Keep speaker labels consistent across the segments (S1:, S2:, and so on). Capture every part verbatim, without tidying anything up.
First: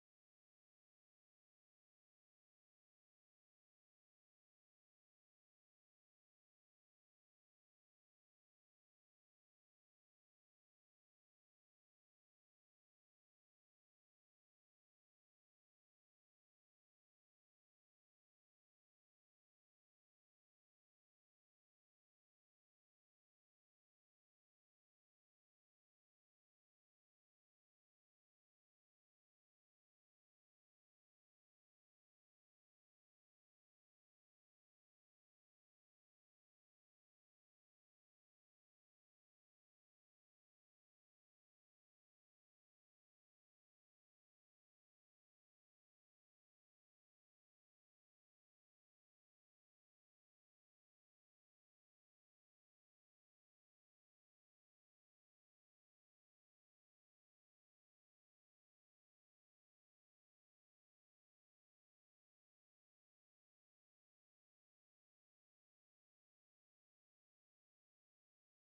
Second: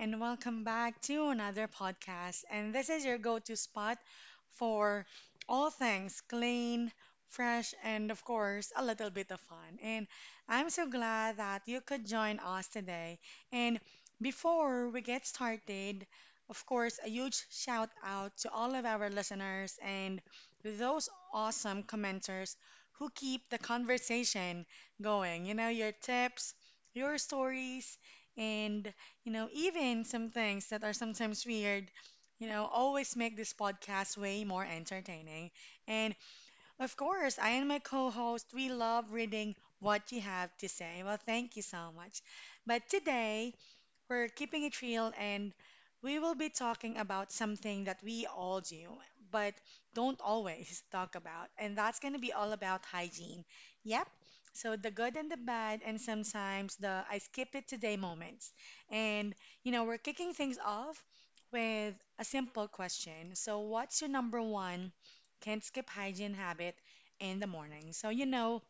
S1: and welcome back to another podcast. And this is your go to spot for all things clean, fresh, and of course, a little bit of fun. And I'm so glad that you could join us today. And before we get started, of course, a huge shout out to all of our listeners and those awesome commenters who keep the conversation going. You know, your tips, your stories, and you know, even some things that are sometimes weird, you know, always make this podcast way more entertaining. And of course, I and my co host, we love reading what you have to say. Well, thank you so much. But today, we're keeping it real and we will be talking about something that we all do, but don't always talk about. And that's going to be all about hygiene. Yep. So the good and the bad, and sometimes the I skip it today moments. And, you know, we're kicking things off with a simple question. So, what's your number one can't skip hygiene habit in the morning? So, you know,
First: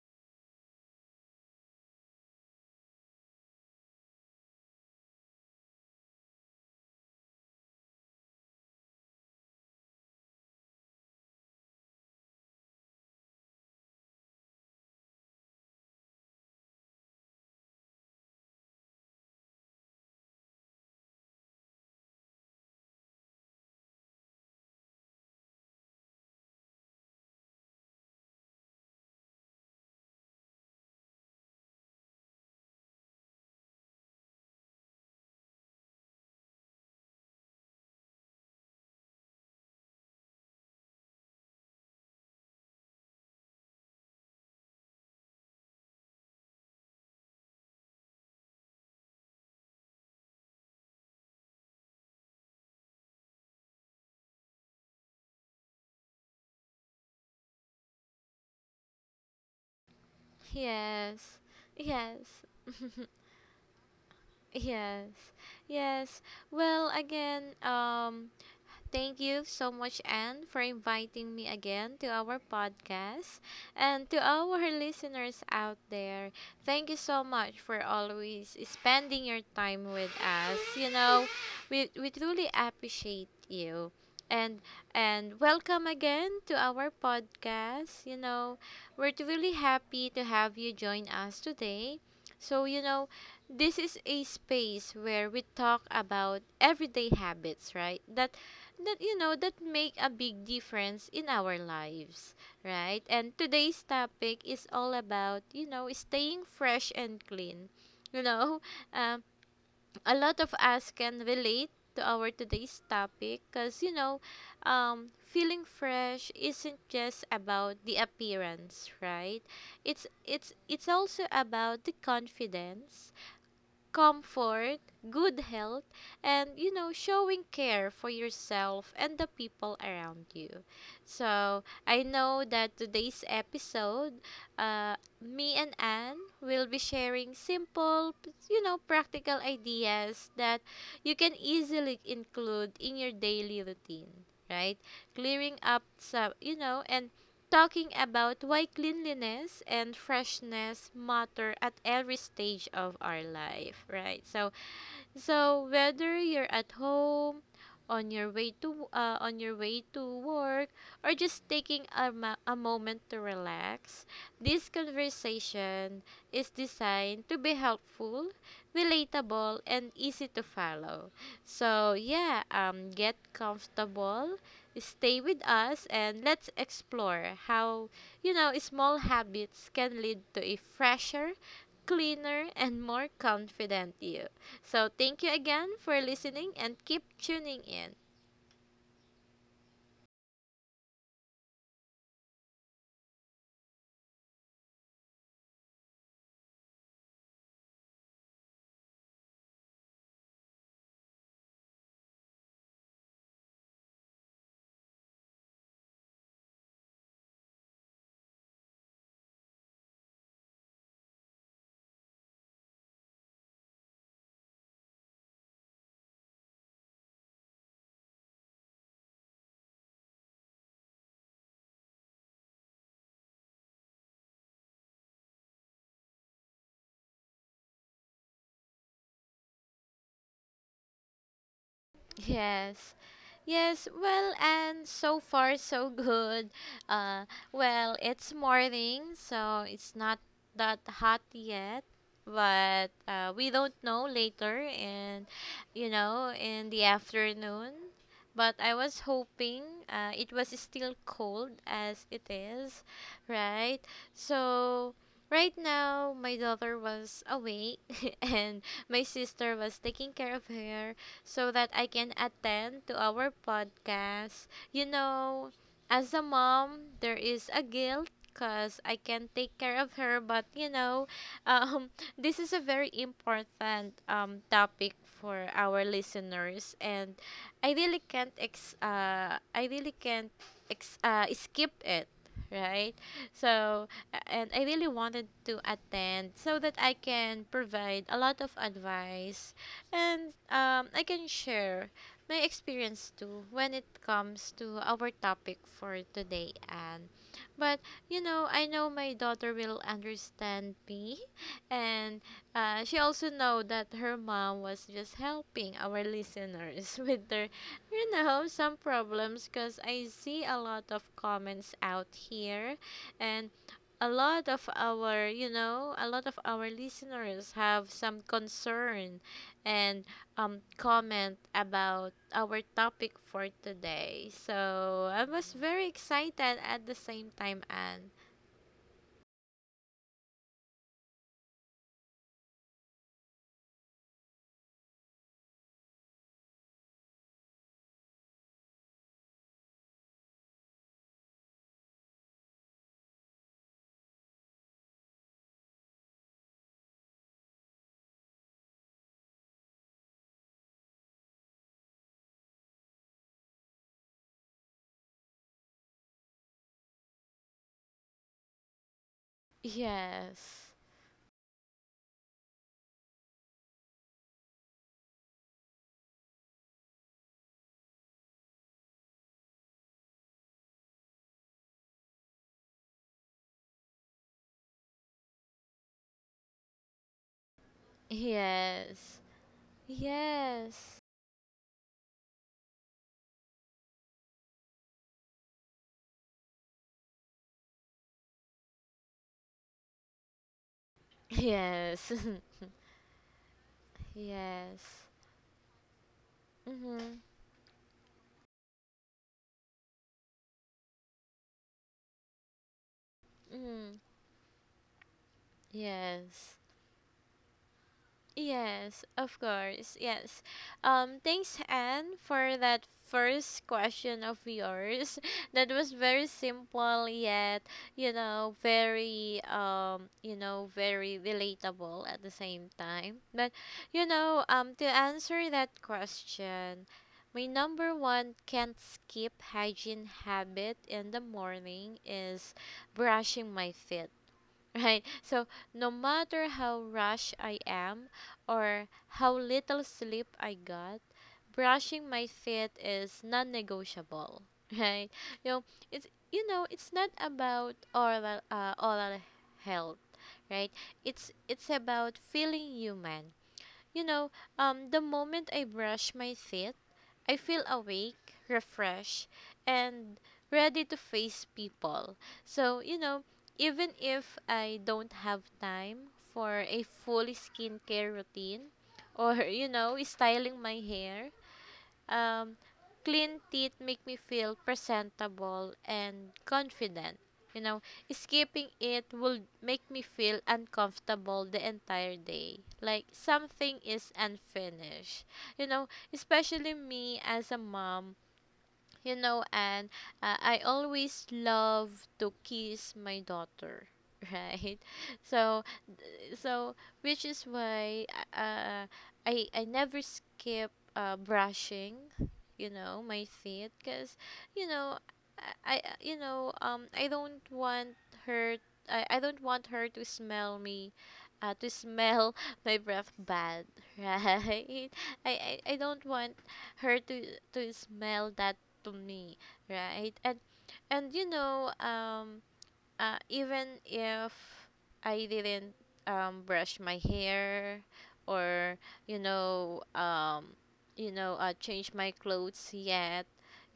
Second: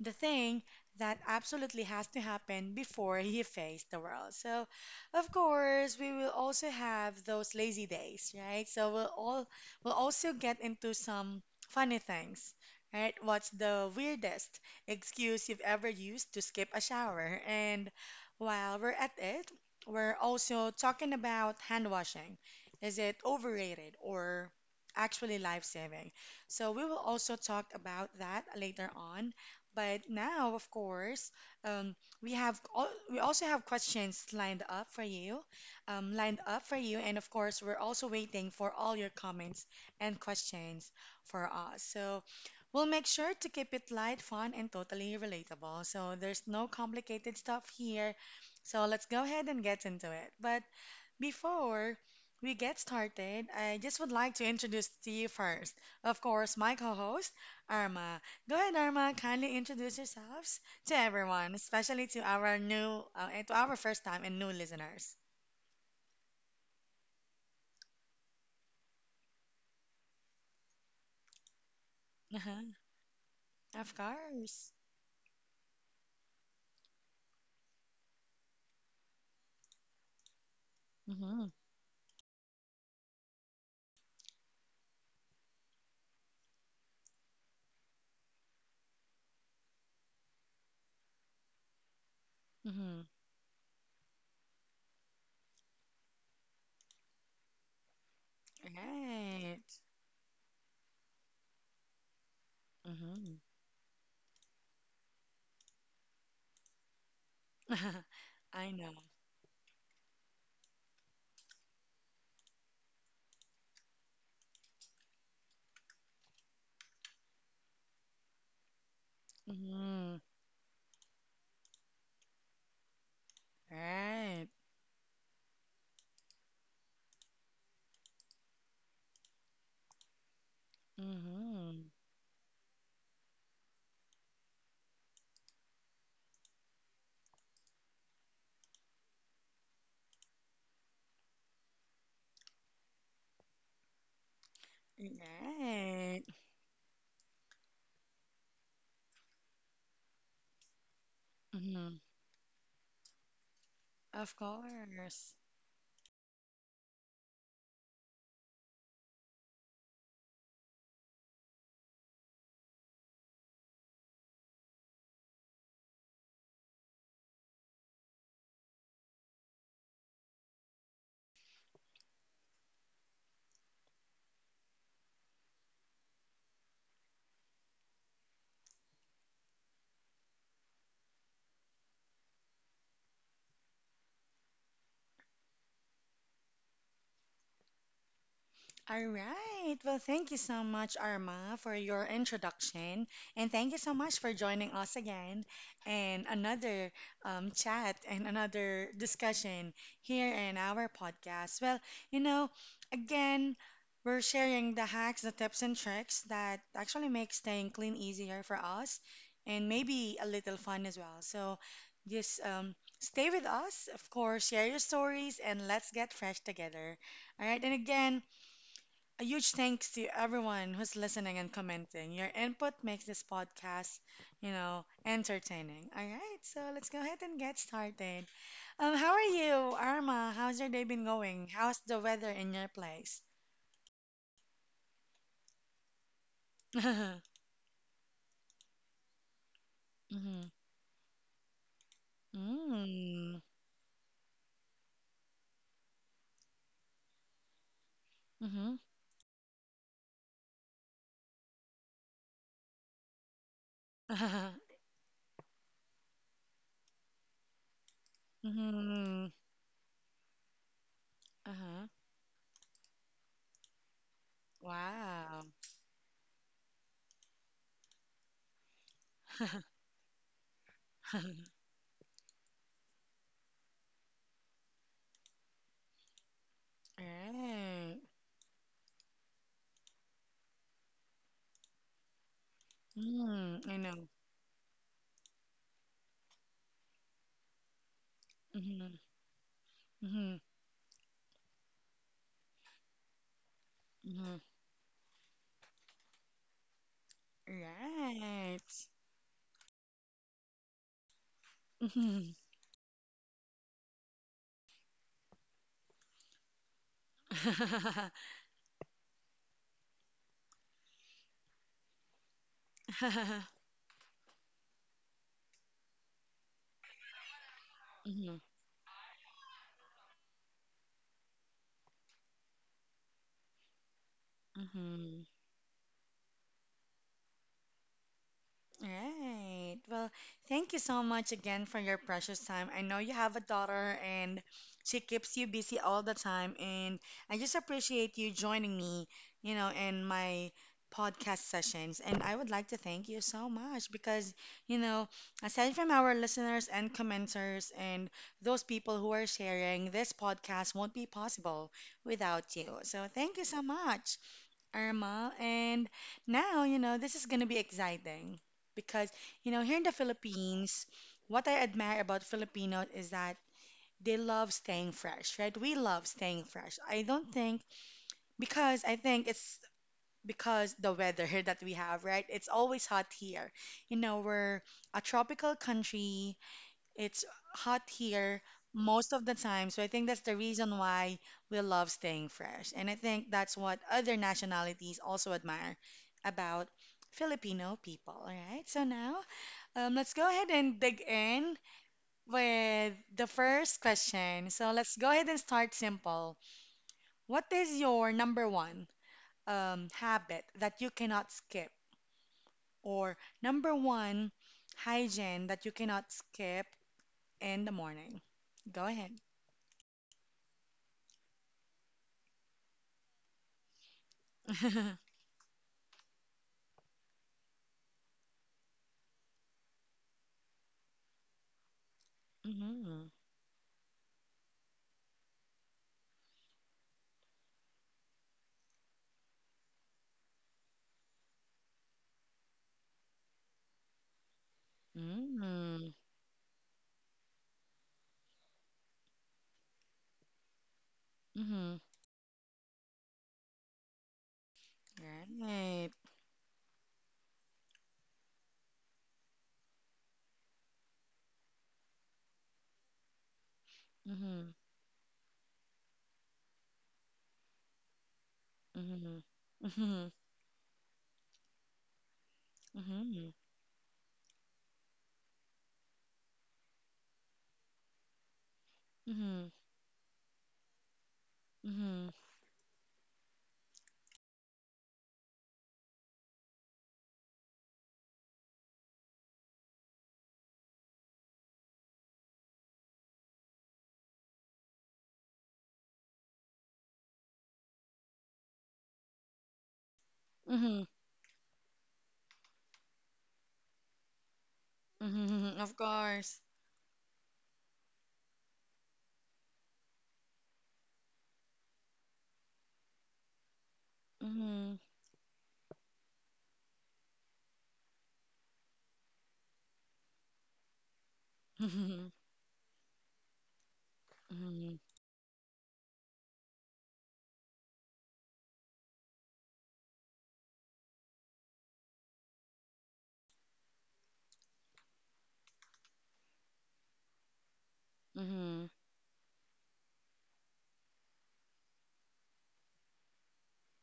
S1: the thing that absolutely has to happen before he faced the world. So, of course, we will also have those lazy days, right? So we'll all we'll also get into some funny things, right? What's the weirdest excuse you've ever used to skip a shower? And while we're at it, we're also talking about hand washing. Is it overrated or actually life-saving? So we will also talk about that later on. But now, of course, um, we have all, we also have questions lined up for you, um, lined up for you, and of course, we're also waiting for all your comments and questions for us. So we'll make sure to keep it light, fun, and totally relatable. So there's no complicated stuff here. So let's go ahead and get into it. But before we get started, I just would like to introduce to you first, of course, my co host, Arma. Go ahead, Arma, kindly introduce yourselves to
S2: Yes,
S1: everyone, especially to
S2: yes,
S1: our new, uh, to our first time and new
S2: yes,
S1: listeners.
S2: yes. Well, again, um, Thank you so much, Anne, for inviting me again to our
S1: Uh-huh.
S2: podcast.
S1: Of
S2: And to our
S1: course.
S2: listeners out there, thank you so much for always spending your time with us. You know,
S1: Mm-hmm.
S2: we, we truly appreciate you. And and welcome again to our podcast. You know, we're truly happy to have you join us today. So, you
S1: Mm-hmm.
S2: know, this is a space where we talk about everyday habits, right? That that you know that
S1: Right.
S2: make a big difference in our lives, right? And
S1: Mm-hmm.
S2: today's topic is all about, you know staying fresh and clean. you know
S1: I know.
S2: um, a lot of us can relate to our today's topic because you know um, feeling fresh isn't just about the appearance, right? it's
S1: Mm-hmm.
S2: it's it's also about the confidence,
S1: Right.
S2: comfort, good health, and you know, showing care for yourself and the people around you. So,
S1: Mm-hmm.
S2: I know that today's episode, uh, me and Anne will be sharing simple, p- you know, practical ideas that you can easily include in your daily routine, right? Clearing up
S1: Right.
S2: some, you know, and talking about why cleanliness and freshness matter at
S1: Mm-hmm.
S2: every stage of our life, right?
S1: Of
S2: So,
S1: course.
S2: so whether you're at home, on your way to uh, on your way to work, or just taking a, ma- a moment to relax, this conversation is designed to be helpful, relatable, and easy to follow. So yeah, um, get comfortable, stay with us, and let's explore how, you know small habits can lead to a fresher, cleaner, and more confident you. So, thank you again for listening and keep tuning in.
S1: All right. Well, thank you so much, Arma, for your introduction. And thank you so much for joining us again in another um, chat and another discussion here in our podcast. Well, you know, again, we're sharing the hacks, the tips, and tricks that actually make staying clean easier for us and maybe a little fun as well. So just um, stay with us, of course, share your stories, and let's get fresh together. All right. And again, a huge thanks to everyone who's listening and commenting. Your input makes this podcast, you know, entertaining. All right, so let's go ahead and get started. Um, how are you, Arma? How's your day been going? How's the weather in your
S2: Yes.
S1: place?
S2: Yes, well, and so far so good. Uh, well, it's morning, so it's not
S1: Mm-hmm.
S2: that hot yet, but uh,
S1: Mm-hmm.
S2: we don't know later and, you know, in the afternoon. But
S1: Mm-hmm.
S2: I was hoping uh, it was still cold as it is, right?
S1: Uh-huh.
S2: So right now my daughter was awake and my
S1: Mm-hmm.
S2: sister was taking care of her so that
S1: Uh-huh.
S2: I can attend to our podcast. You
S1: Wow.
S2: know, as a mom, there is a guilt because I can take care of her, but you know, um, this is a very important um, topic for our listeners, and I
S1: Right.
S2: really can't ex- uh, I really can't ex- uh, skip it, right?
S1: Mm, I
S2: so
S1: know.
S2: a- and I really wanted to attend so that I can provide a lot of
S1: Mm-hmm.
S2: advice and
S1: Mm-hmm.
S2: um, I can share my experience too when it comes to our topic for today, Anne. But
S1: Mm-hmm.
S2: you know, I
S1: Right.
S2: know my daughter will understand me, and
S1: Mm-hmm.
S2: uh, she also know that her mom was just helping our listeners with their, you know, some problems. Cause I see a lot of comments out here, and a lot of our you know a lot of our listeners have some
S1: Mhm,
S2: concern and um, comment about our topic for today. So
S1: mhm.
S2: I was very excited at the same time, and
S1: Right. Well, thank you so much again for your precious time. I know you have a daughter and she keeps you busy all the time, and I just appreciate you joining me, you know, in my podcast sessions. And I would like to thank you so much because, you know, aside from our listeners and commenters and those people who are sharing, this podcast won't be possible without you. So thank you so much. Irma. And now, you know, this is going to be exciting because, you know, here in the
S2: yes,
S1: Philippines, what I admire about Filipinos is that they love staying fresh, right? We love staying fresh. I don't think, because I think it's because the weather here that we have, right? It's always hot here. You know, we're a tropical country, it's hot here most
S2: yes,
S1: of the time, so I think that's the reason
S2: yes,
S1: why we love staying fresh. And I think that's what other nationalities also admire about Filipino people. All right, so now um, let's go ahead and dig in
S2: yes,
S1: with the first question. So
S2: yes,
S1: let's go ahead and start simple.
S2: mm-hmm.
S1: What is your number one um, habit that you cannot skip, or number
S2: Mm-hmm.
S1: one hygiene that you cannot
S2: Yes.
S1: skip in the morning? Go
S2: Yes,
S1: ahead.
S2: of course. Yes. Um, thanks, Anne, for that first question of yours. That was very simple yet, you know, very um, you know, very relatable at the same
S1: Mhm.
S2: time. But you know, um, to answer that question, my number one can't skip hygiene habit in the morning is brushing my teeth. Right. So
S1: Mm.
S2: no matter how rushed I am or how little sleep I got,
S1: Mhm.
S2: brushing my teeth is non-negotiable. Right. You know,
S1: Right.
S2: it's you know, it's not about oral uh, oral health, right? It's it's about feeling human. You know,
S1: Mhm.
S2: um the moment I brush my teeth, I feel awake,
S1: Mhm.
S2: refreshed,
S1: Mhm.
S2: and ready to face people. So, you know,
S1: Mhm.
S2: even if I don't have time for a full skincare routine or,
S1: Mhm.
S2: you know, styling my hair,
S1: Mhm.
S2: um, clean teeth make me feel presentable and confident. You know, skipping it will make me feel uncomfortable the entire day. Like something is unfinished. You know, especially me as a mom, you know and uh, I
S1: Mhm.
S2: always love to kiss my daughter, right?
S1: Mhm.
S2: so
S1: Of course.
S2: th- so which is why uh, i i never skip uh, brushing, you know my teeth because you
S1: Mhm.
S2: know I, I you know um I don't want her. I, I don't want her to smell me, uh, to
S1: Mhm.
S2: smell my breath bad,
S1: Mhm.
S2: right? I, I i don't want her to to smell that to me, right? and and you know um uh, Even if I didn't um, brush my hair
S1: Mhm.
S2: or, you know um, you know uh, change my clothes yet,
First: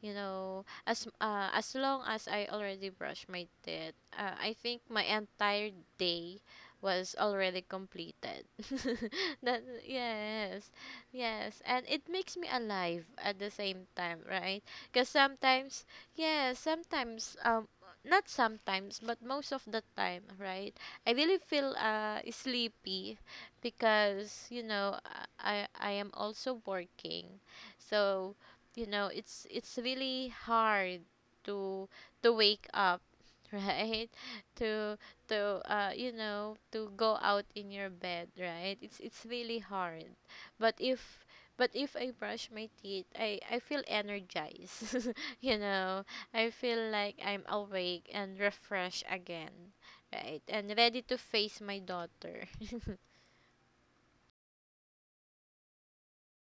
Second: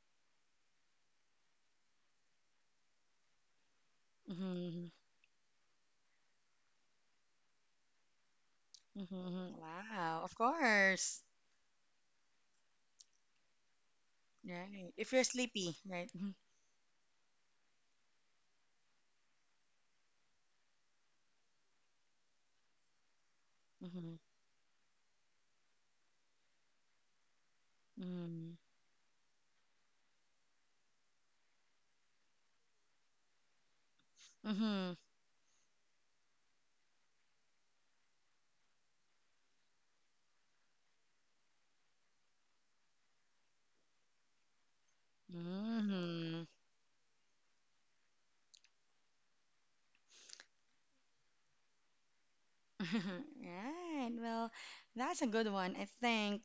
S2: you know as uh, as long as I already brushed my teeth, uh, I think
S1: Mhm.
S2: my entire day was already completed.
S1: Mhm.
S2: that
S1: Wow. Of
S2: yes
S1: course.
S2: Yes, and it makes me alive at the same time, right?
S1: Right.
S2: Because
S1: If you're sleepy,
S2: sometimes,
S1: right? Mhm.
S2: yes, sometimes um not sometimes but most of the time, right? I really feel uh sleepy
S1: Mhm.
S2: because you know uh, i i am also working. So
S1: Mhm.
S2: you know it's it's really hard to to wake up, right?
S1: Mhm.
S2: to to uh you know to go out in your bed, right? It's it's really hard. But if but if i brush my teeth, i i feel energized. You know,
S1: Mhm.
S2: I feel like I'm awake and refreshed again, right? And ready to face my daughter.
S1: Right. Well, that's a good one. I think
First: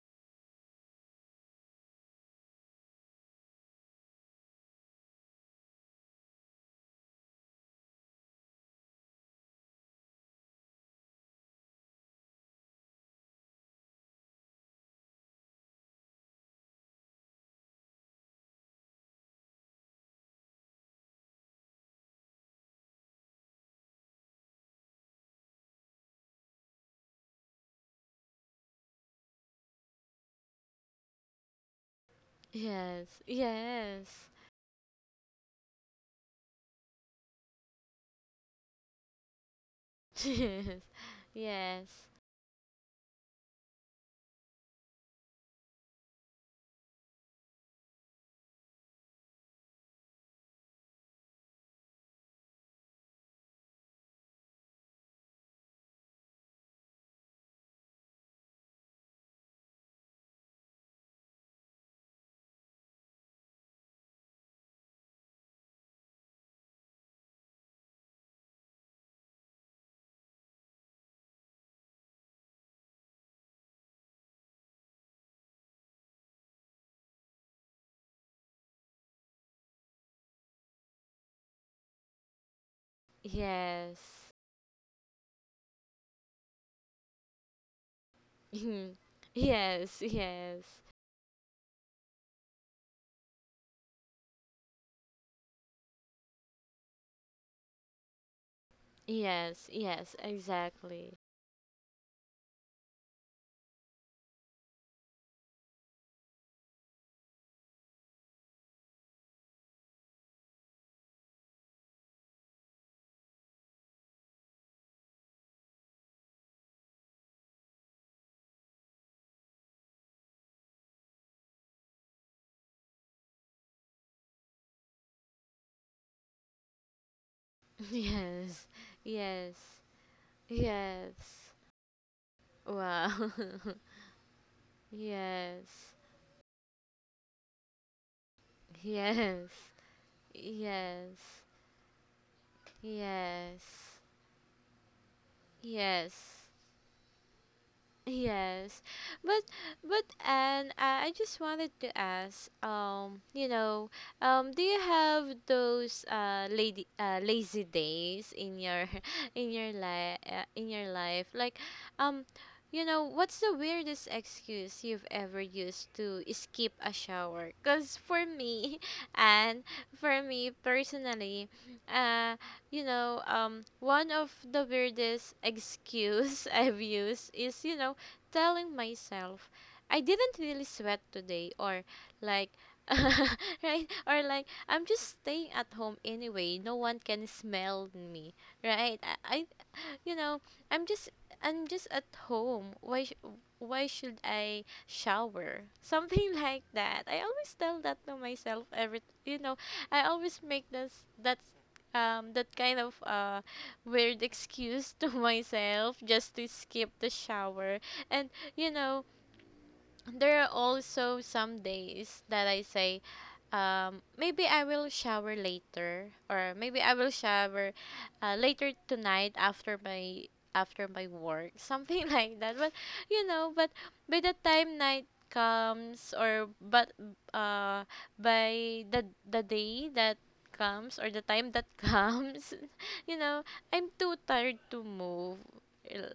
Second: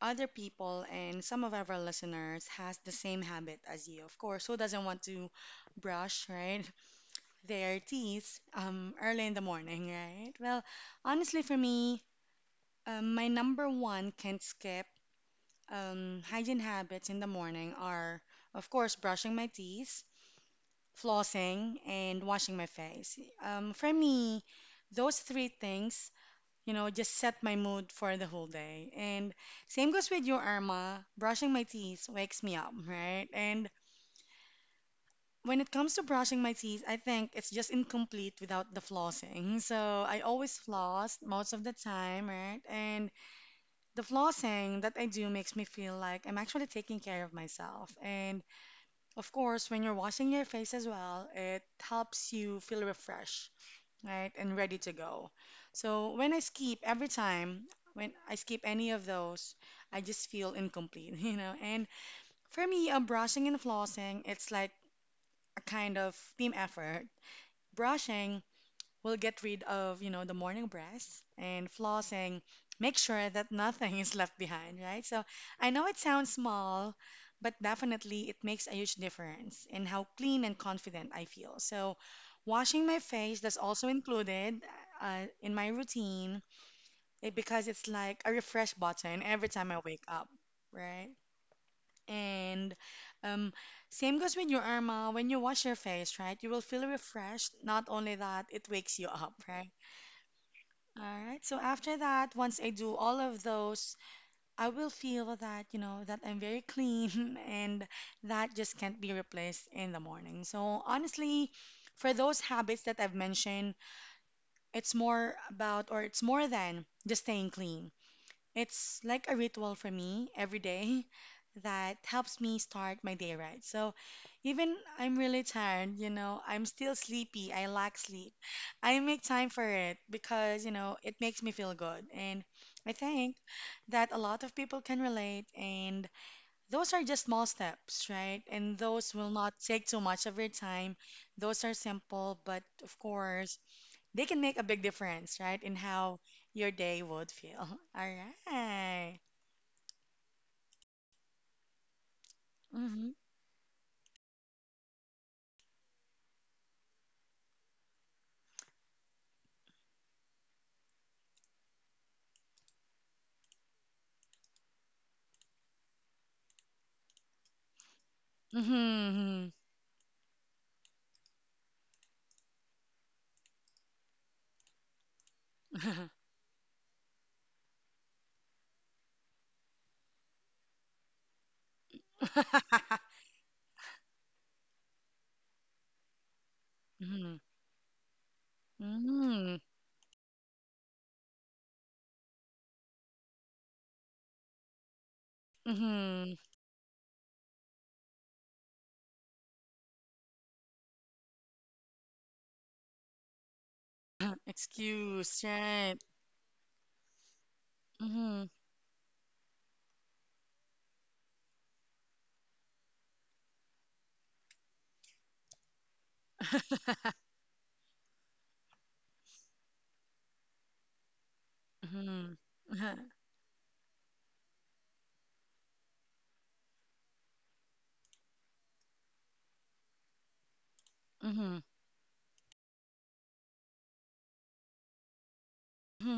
S1: other people and some of our listeners has the same habit as you. Of course, who doesn't want to brush, right? Their teeth um early in the morning, right? Well, honestly for me, um, my number one can't skip um hygiene habits in the morning are of course brushing my teeth, flossing, and washing my face. Um, for me, those three things you know, just set my mood for the whole day. And same goes with you, Irma. Brushing my teeth wakes me up,
S2: Yes,
S1: right? And
S2: yes,
S1: when it comes to brushing my teeth, I think it's just incomplete without the flossing. So I always floss most of the
S2: yes,
S1: time, right? And the flossing that I do makes me feel like I'm actually taking care of myself. And of course, when you're washing your face as well, it helps you feel refreshed right? And ready to go. So when I skip every time, when I skip any of those, I just feel incomplete, you know? And for me, uh, brushing and flossing, it's like a kind of team effort. Brushing we'll get rid of, you know, the morning breath and flossing. Make sure that nothing is left behind, right? So I know it sounds small, but definitely it makes a huge difference in how clean and confident I feel. So washing my
S2: yes,
S1: face that's also
S2: yes,
S1: included uh, in my routine it, because it's like a refresh
S2: mhm,
S1: button every time I
S2: yes,
S1: wake up,
S2: yes,
S1: right? And um, same goes with your Irma. When you wash your face, right, you will feel refreshed. Not only that, it wakes you up,
S2: yes,
S1: right?
S2: yes, exactly.
S1: All right. So after that, once I do all of those, I will feel that, you know, that I'm very clean and that just can't be replaced in the morning. So honestly, for those habits that I've mentioned, it's more about or it's more than just staying clean. It's like a ritual for me every day that helps me start my day right. So even I'm really tired, you know, I'm still sleepy. I lack sleep.
S2: Yes,
S1: I make time
S2: yes,
S1: for it because, you know,
S2: yes.
S1: it makes me feel good. And I
S2: Wow.
S1: think that a lot of people can relate.
S2: Yes,
S1: And those are just small steps, right? And those will
S2: yes,
S1: not take too much of your time.
S2: yes,
S1: Those are simple, but of course,
S2: yes,
S1: they can make a big difference, right, in how
S2: yes.
S1: your day would feel. All
S2: Yes.
S1: right.
S2: But but and I I just wanted to ask,
S1: Mm-hmm.
S2: um you know um do you have those uh lady uh lazy days in your, in your life, uh, in your life like, um you know, what's the weirdest excuse you've ever used to skip a shower? Cuz for me,
S1: Mm-hmm.
S2: and for me personally, uh you know um one of the weirdest excuse I've used is, you know, telling myself I didn't really sweat today, or like, right, or like, I'm just staying at home anyway, no one can
S1: Mm-hmm.
S2: smell me, right? I, I
S1: Mm-hmm.
S2: You know, I'm just I'm just at home. Why sh- why should I shower?
S1: Mm-hmm.
S2: Something like that. I always tell that to myself every, you know, I always make this, that um that kind of uh weird excuse to
S1: Excuse, right?
S2: myself just to skip the shower. And
S1: Mm-hmm.
S2: you know, there are also some days that I say, um, maybe I will shower later, or maybe I will shower uh, later tonight after my, after my work, something
S1: Mm-hmm.
S2: like that. But you know, but by the time night comes, or but uh, by the the day that comes, or the time
S1: Mm-hmm.
S2: that comes, you know, I'm too tired to move.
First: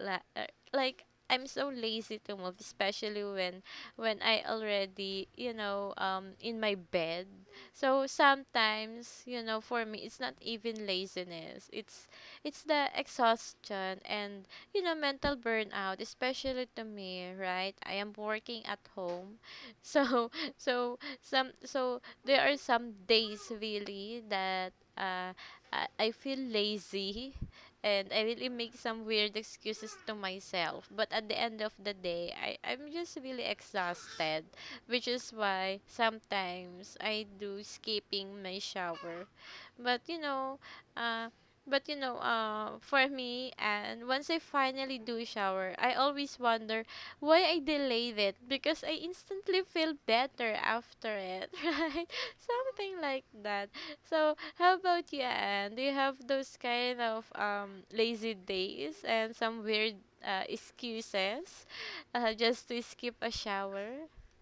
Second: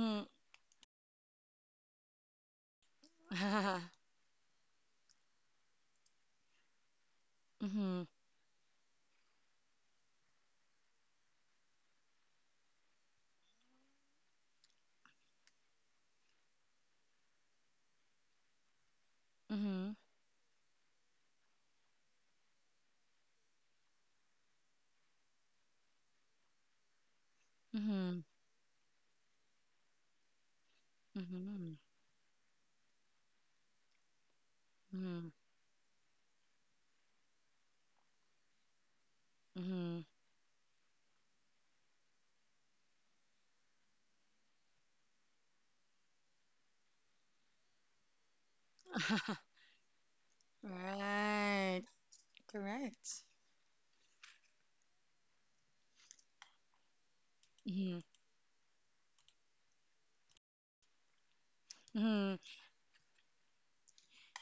S2: La- uh, Like, I'm so lazy to move, especially when when I already, you know, um, in my bed.
S1: Mm-hmm.
S2: So sometimes, you know, for me, it's not even laziness. It's it's the exhaustion and, you know, mental burnout, especially to me, right? I am working at home,
S1: Mm-hmm.
S2: so, so some so there are some days really that uh I I feel lazy and
S1: Mm-hmm.
S2: I really make some weird excuses to myself. But at the end of the day, I, I'm just really exhausted, which
S1: Mm-hmm.
S2: is why sometimes I do skipping my shower.
S1: Mm-hmm.
S2: But you know, uh, but you know, uh, for me, and once I finally do shower, I always wonder why I delayed it because I instantly feel better after it,
S1: Right.
S2: right? Something
S1: Correct.
S2: like that. So, how about you, Anne? Do you have those kind of um,
S1: Mm-hmm.
S2: lazy days and some weird uh, excuses
S1: Mm-hmm.
S2: uh, just to skip a shower?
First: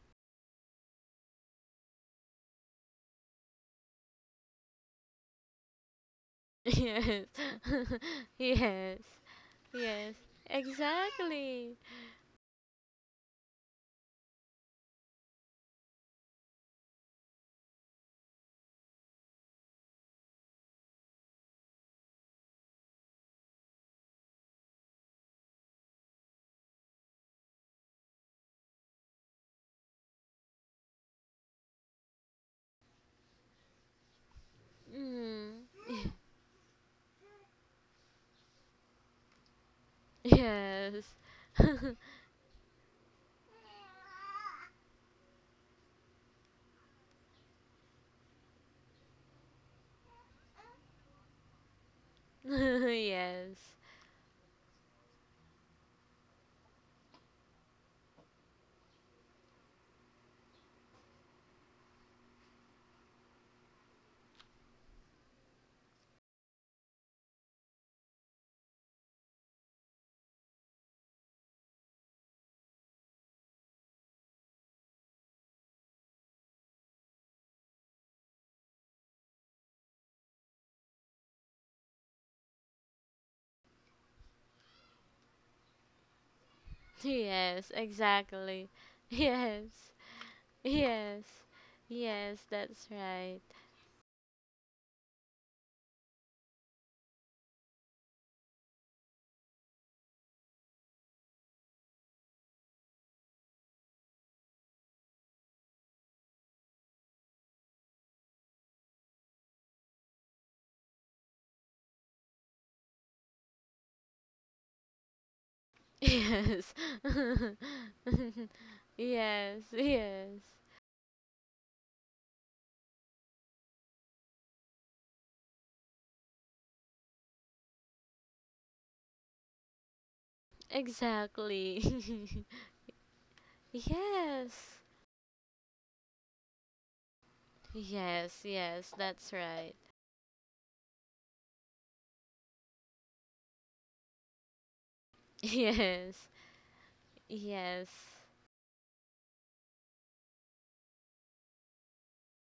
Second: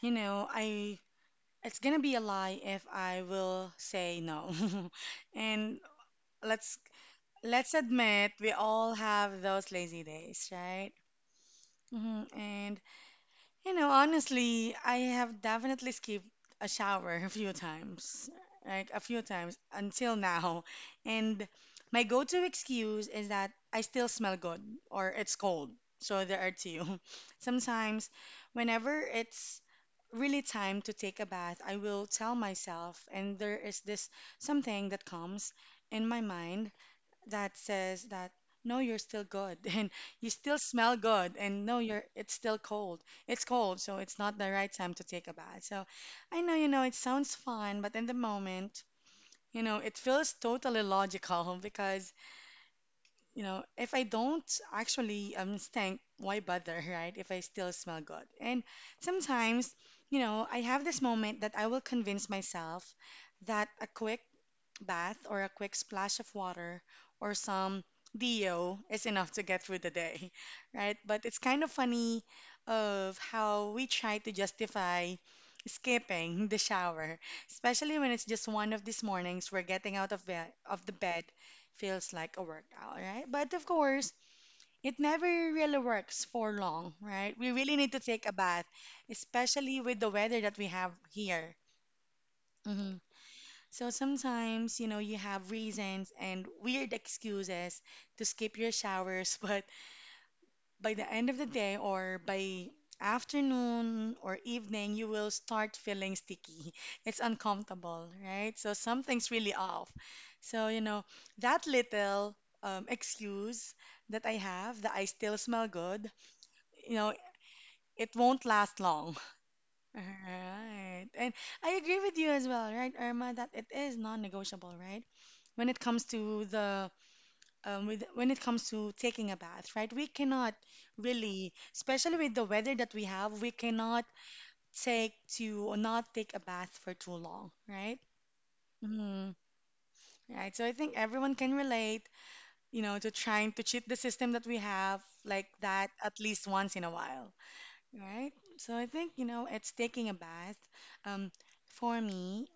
S1: You know, I It's gonna be a lie if I will say no. And let's
S2: Yes.
S1: let's admit we all
S2: Yes.
S1: have those lazy
S2: Yes.
S1: days, right?
S2: Exactly.
S1: Hmm. And you know, honestly, I have definitely skipped a shower a few times, like a few times until now. And my go-to excuse is that I still smell good or it's cold. So there are two. Sometimes, whenever it's really time to take a bath, I will tell myself, and there is this something that comes
S2: Mm.
S1: in my mind that says that no you're still good and you still smell
S2: Yes.
S1: good and no you're it's still cold it's cold so it's not the right time to take a bath so I know you know it sounds fun but in the moment you know it feels totally logical because you know
S2: Yes.
S1: if I don't actually um stink why bother right if I still smell good and sometimes you know I have this moment that I will convince myself that a quick bath or a quick splash of water or some deo is enough to get through the day, right? But it's kind of funny of how we try to justify skipping the shower, especially when it's just one of these mornings where getting out of bed of the bed feels like a workout, right? But of course, it never really works for long, right? We
S2: Yes,
S1: really need to take a bath,
S2: exactly.
S1: especially
S2: Yes.
S1: with the weather that we have
S2: Yes.
S1: here.
S2: Yes, that's
S1: Mm-hmm.
S2: right.
S1: So sometimes, you know, you have reasons and weird excuses to skip your showers, but by the end of the day or by afternoon or evening, you will start feeling sticky. It's uncomfortable, right? So something's really off. So, you know, that little um, excuse that I have that I still smell good,
S2: Yes.
S1: you know, it won't last long.
S2: Yes, yes.
S1: Right. And I agree with you as well, right, Irma, that it is non-negotiable, right? When it comes to the um, with when it comes to taking a bath, right? We cannot really,
S2: Exactly.
S1: especially with the weather that we have, we cannot
S2: Yes.
S1: take to or not take a bath for too long, right?
S2: Yes, yes, that's
S1: Mm,
S2: right.
S1: right. So I think everyone can relate, you know, to trying to cheat the system that we have like that at
S2: Yes.
S1: least once in a while.
S2: Yes.
S1: Right. So I think, you know, it's taking a bath. Um, for me,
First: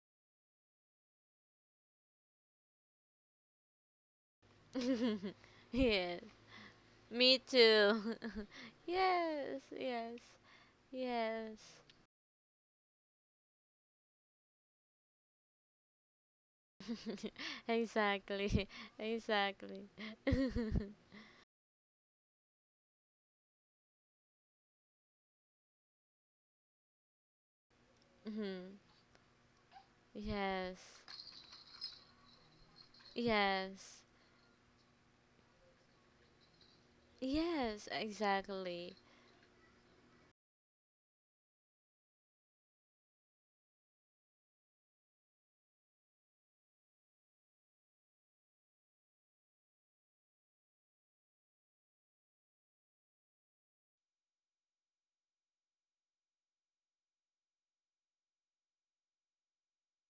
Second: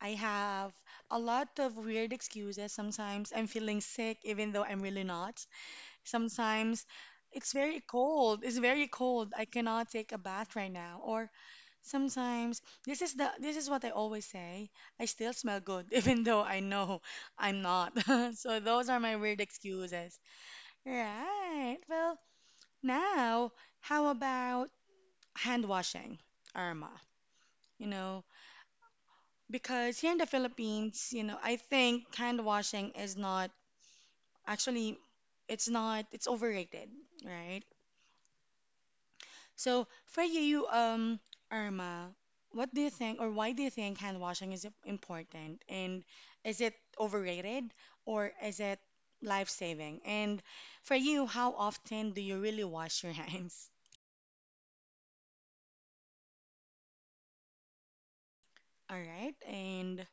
S1: I have a lot of weird excuses. Sometimes I'm feeling sick, even though I'm really not.
S2: Yes.
S1: Sometimes
S2: Me
S1: it's very
S2: too.
S1: cold. It's very cold. I
S2: Yes,
S1: cannot take
S2: yes.
S1: a bath right now. Or
S2: Yes.
S1: sometimes this is the this is what I always say. I still smell good, even though I know I'm not. So
S2: Exactly.
S1: those are my weird
S2: Exactly.
S1: excuses. Right. Well, now, how about hand washing, Irma, you know,
S2: Mhm.
S1: because here in the
S2: Yes.
S1: Philippines, you know, I think hand washing is not
S2: Yes.
S1: actually it's not it's overrated, right?
S2: Yes, exactly.
S1: So for you, um, Irma, what do you think or why do you think hand washing is important? And is it overrated or is it life saving? And for you, how often do you really wash your hands? All right, and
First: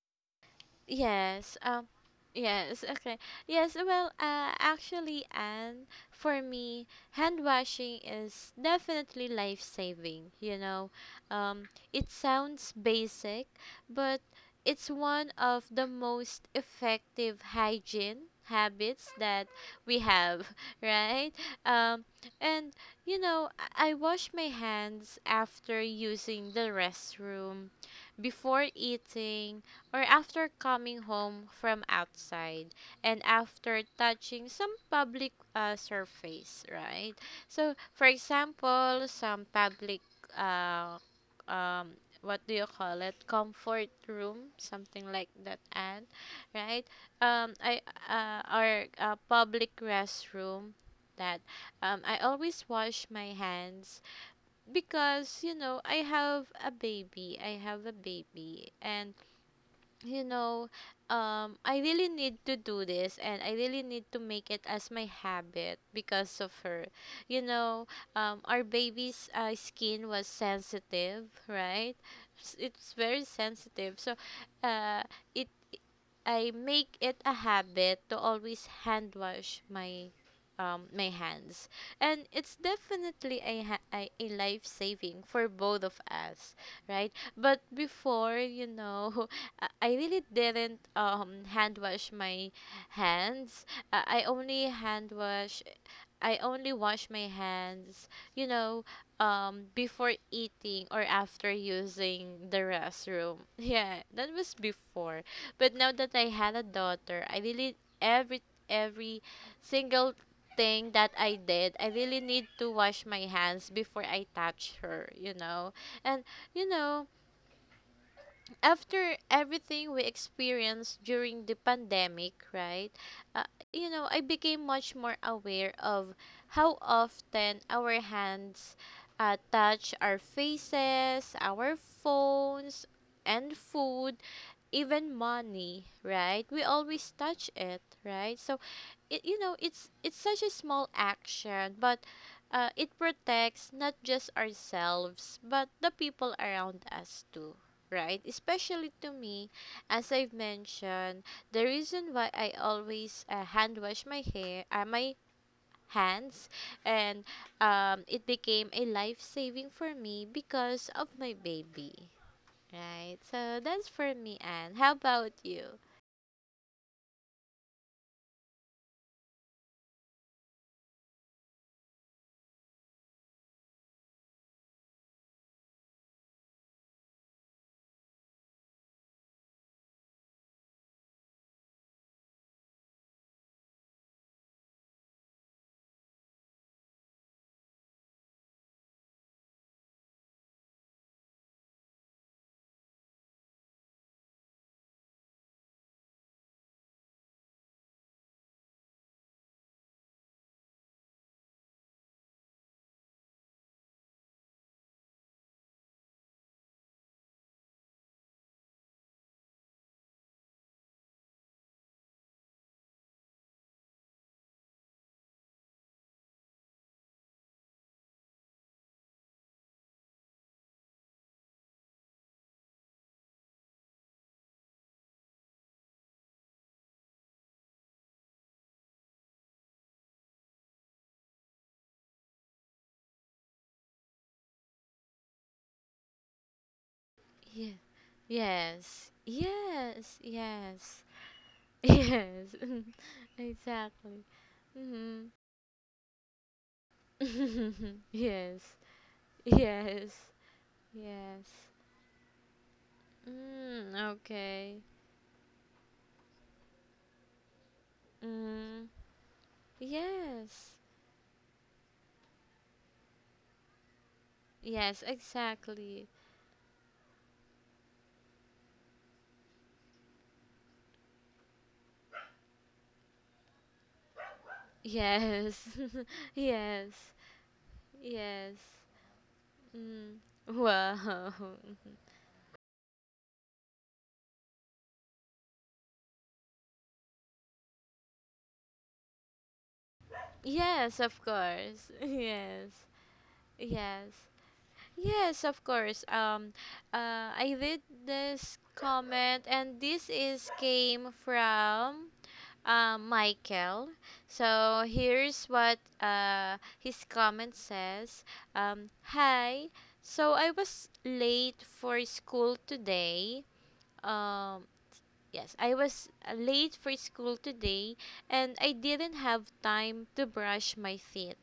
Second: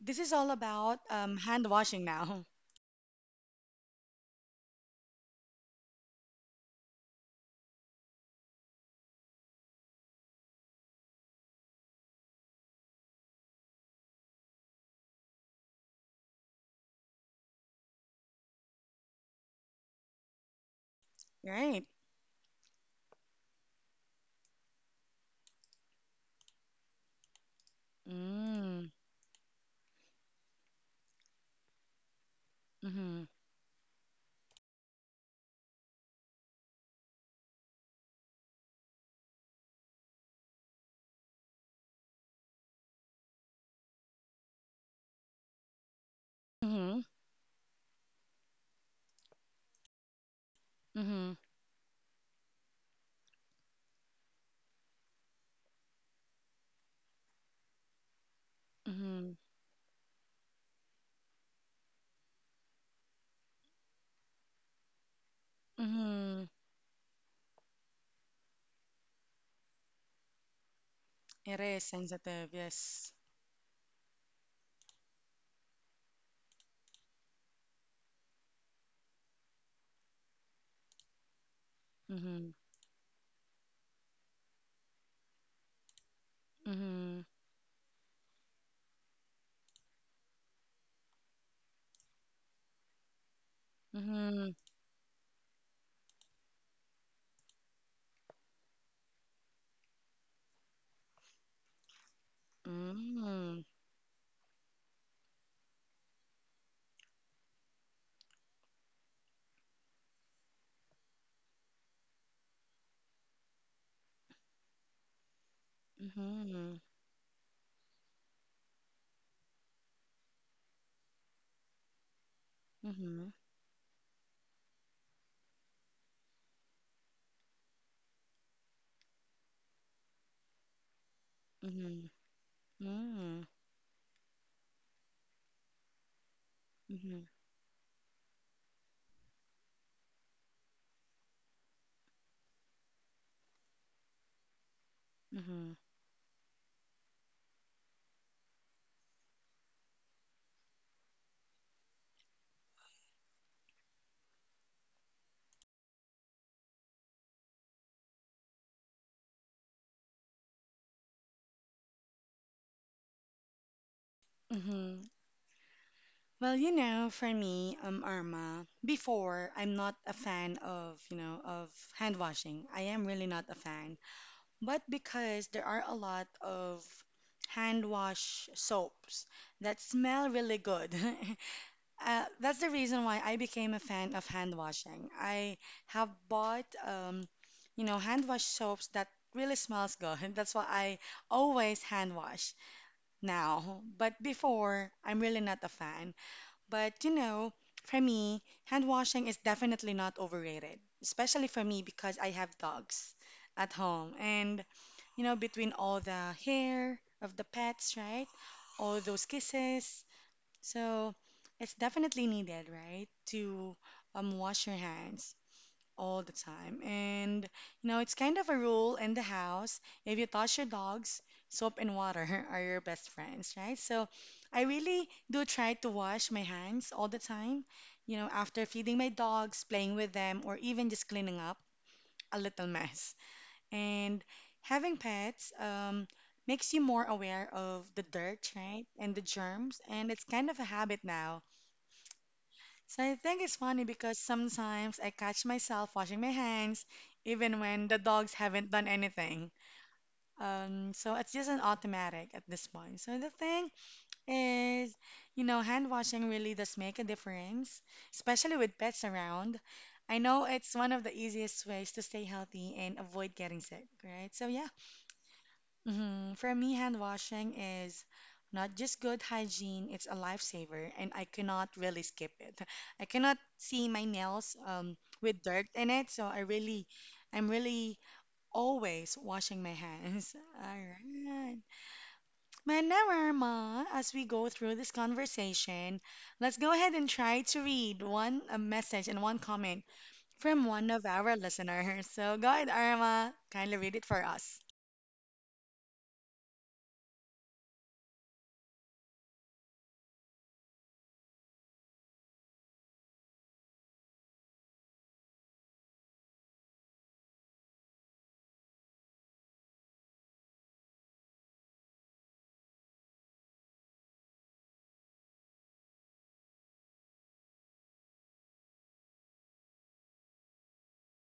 S1: this is all about um,
S2: Yes.
S1: hand
S2: Um.
S1: washing now,
S2: Yes. Okay. Yes. Well. Uh. Actually, and for me, hand washing is definitely life saving. You know, um, it sounds basic, but it's one of the most effective hygiene habits that we have, right?
S1: right?
S2: Um. And you know, I I wash my hands after using the restroom, before
S1: Mm.
S2: eating, or after coming home from outside, and
S1: Mm-hmm.
S2: after touching some public uh, surface, right? So, for example, some public uh, um what do you call it, comfort room, something like that, and right,
S1: Mm-hmm.
S2: um I uh or a public restroom,
S1: Mm-hmm.
S2: that um I always wash my hands, because you know i have a baby I have a baby, and
S1: Mm-hmm.
S2: you know, um, I really need to do this and I really need to make it as my habit because
S1: Mm-hmm.
S2: of her. You know, um, our baby's uh, skin was sensitive,
S1: It is
S2: right?
S1: sensitive,
S2: S- It's
S1: yes.
S2: very sensitive. So, uh, it I make it a habit to always hand wash my um my hands. And
S1: Mm-hmm.
S2: it's definitely a ha- a, a life saving for both of us, right?
S1: Mm-hmm.
S2: But before, you know, I I really didn't um hand wash my hands. Uh, I
S1: Mm-hmm.
S2: only hand wash I only wash my hands, you know, um, before eating or after using the restroom.
S1: Mm.
S2: Yeah, that was before. But now that I had a daughter, I really every every single thing that I did, I really need to wash my hands before I touch her, you know. And you
S1: Mm-hmm.
S2: know, after everything we experienced during the pandemic, right?
S1: Mm-hmm.
S2: Uh, you know, I became much more aware of how often our hands uh, touch our faces, our
S1: Mm-hmm.
S2: phones,
S1: Mm.
S2: and food, even money, right? We always
S1: Mm-hmm.
S2: touch it, right? So it you know it's it's such a small action but uh, it protects not just ourselves but
S1: Mm-hmm.
S2: the people around us too, right, especially to me, as I've mentioned. The reason why I always uh, hand wash my hair uh, my hands and um, it became a life saving for me because of my baby, right? So that's for me, and how
S1: Mm-hmm.
S2: about you?
S1: Well, you know, for me, um, Arma, before I'm not a fan of, you know, of hand washing. I am really not a fan. But because there are a lot of hand wash soaps that smell really good, uh, that's the reason why I became a fan of hand washing. I have bought, um, you know, hand wash soaps that really smells good. That's why I always hand wash now. But before, I'm really not a fan. But you know, for me, hand washing is definitely not overrated, especially for me because I have dogs at home and you know, between all the hair of the pets, right? All those kisses. So it's definitely needed, right? To um, wash your hands all the time. And, you know, it's kind of a rule in the house. If you touch your dogs, soap and water are your best friends, right? So I really do try to wash my hands all the time, you know, after feeding my dogs, playing with them, or even just cleaning up a little mess. And having pets um, makes you more aware
S2: Yeah.
S1: of the dirt, right?
S2: Yes.
S1: And the germs.
S2: Yes.
S1: And it's kind of a
S2: Yes.
S1: habit now.
S2: Yes,
S1: So I think it's funny
S2: exactly.
S1: because sometimes I
S2: Mhm.
S1: catch myself washing my hands even when the dogs
S2: yes,
S1: haven't done anything.
S2: yes,
S1: Um, so it's
S2: yes.
S1: just an automatic at this point. So the thing
S2: Mm, okay.
S1: is, you know, hand washing really does make a difference, especially with
S2: Mm,
S1: pets around. I know
S2: yes,
S1: it's one of the easiest ways to stay healthy and avoid getting sick, right? So yeah.
S2: yes, exactly.
S1: hmm For me, hand washing is not just good hygiene, it's a lifesaver, and I cannot really skip it. I cannot see my nails um, with dirt
S2: Yes,
S1: in it, so I
S2: yes,
S1: really, I'm really
S2: yes.
S1: always washing my
S2: Mm,
S1: hands. All
S2: wow.
S1: right. Manorama, as we go through this conversation, let's go ahead and try to read one a message and one comment from one
S2: Yes,
S1: of
S2: of
S1: our
S2: course.
S1: listeners. So go
S2: Yes,
S1: ahead, Arma, kindly read
S2: yes.
S1: it for us.
S2: Yes, of course. Um, uh, I did this comment, and this is came from uh, Michael. So here's what uh, his comment says. Um, Hi. So I was late for school today. Um, yes, I was uh, late for school today, and I didn't have time to brush my teeth.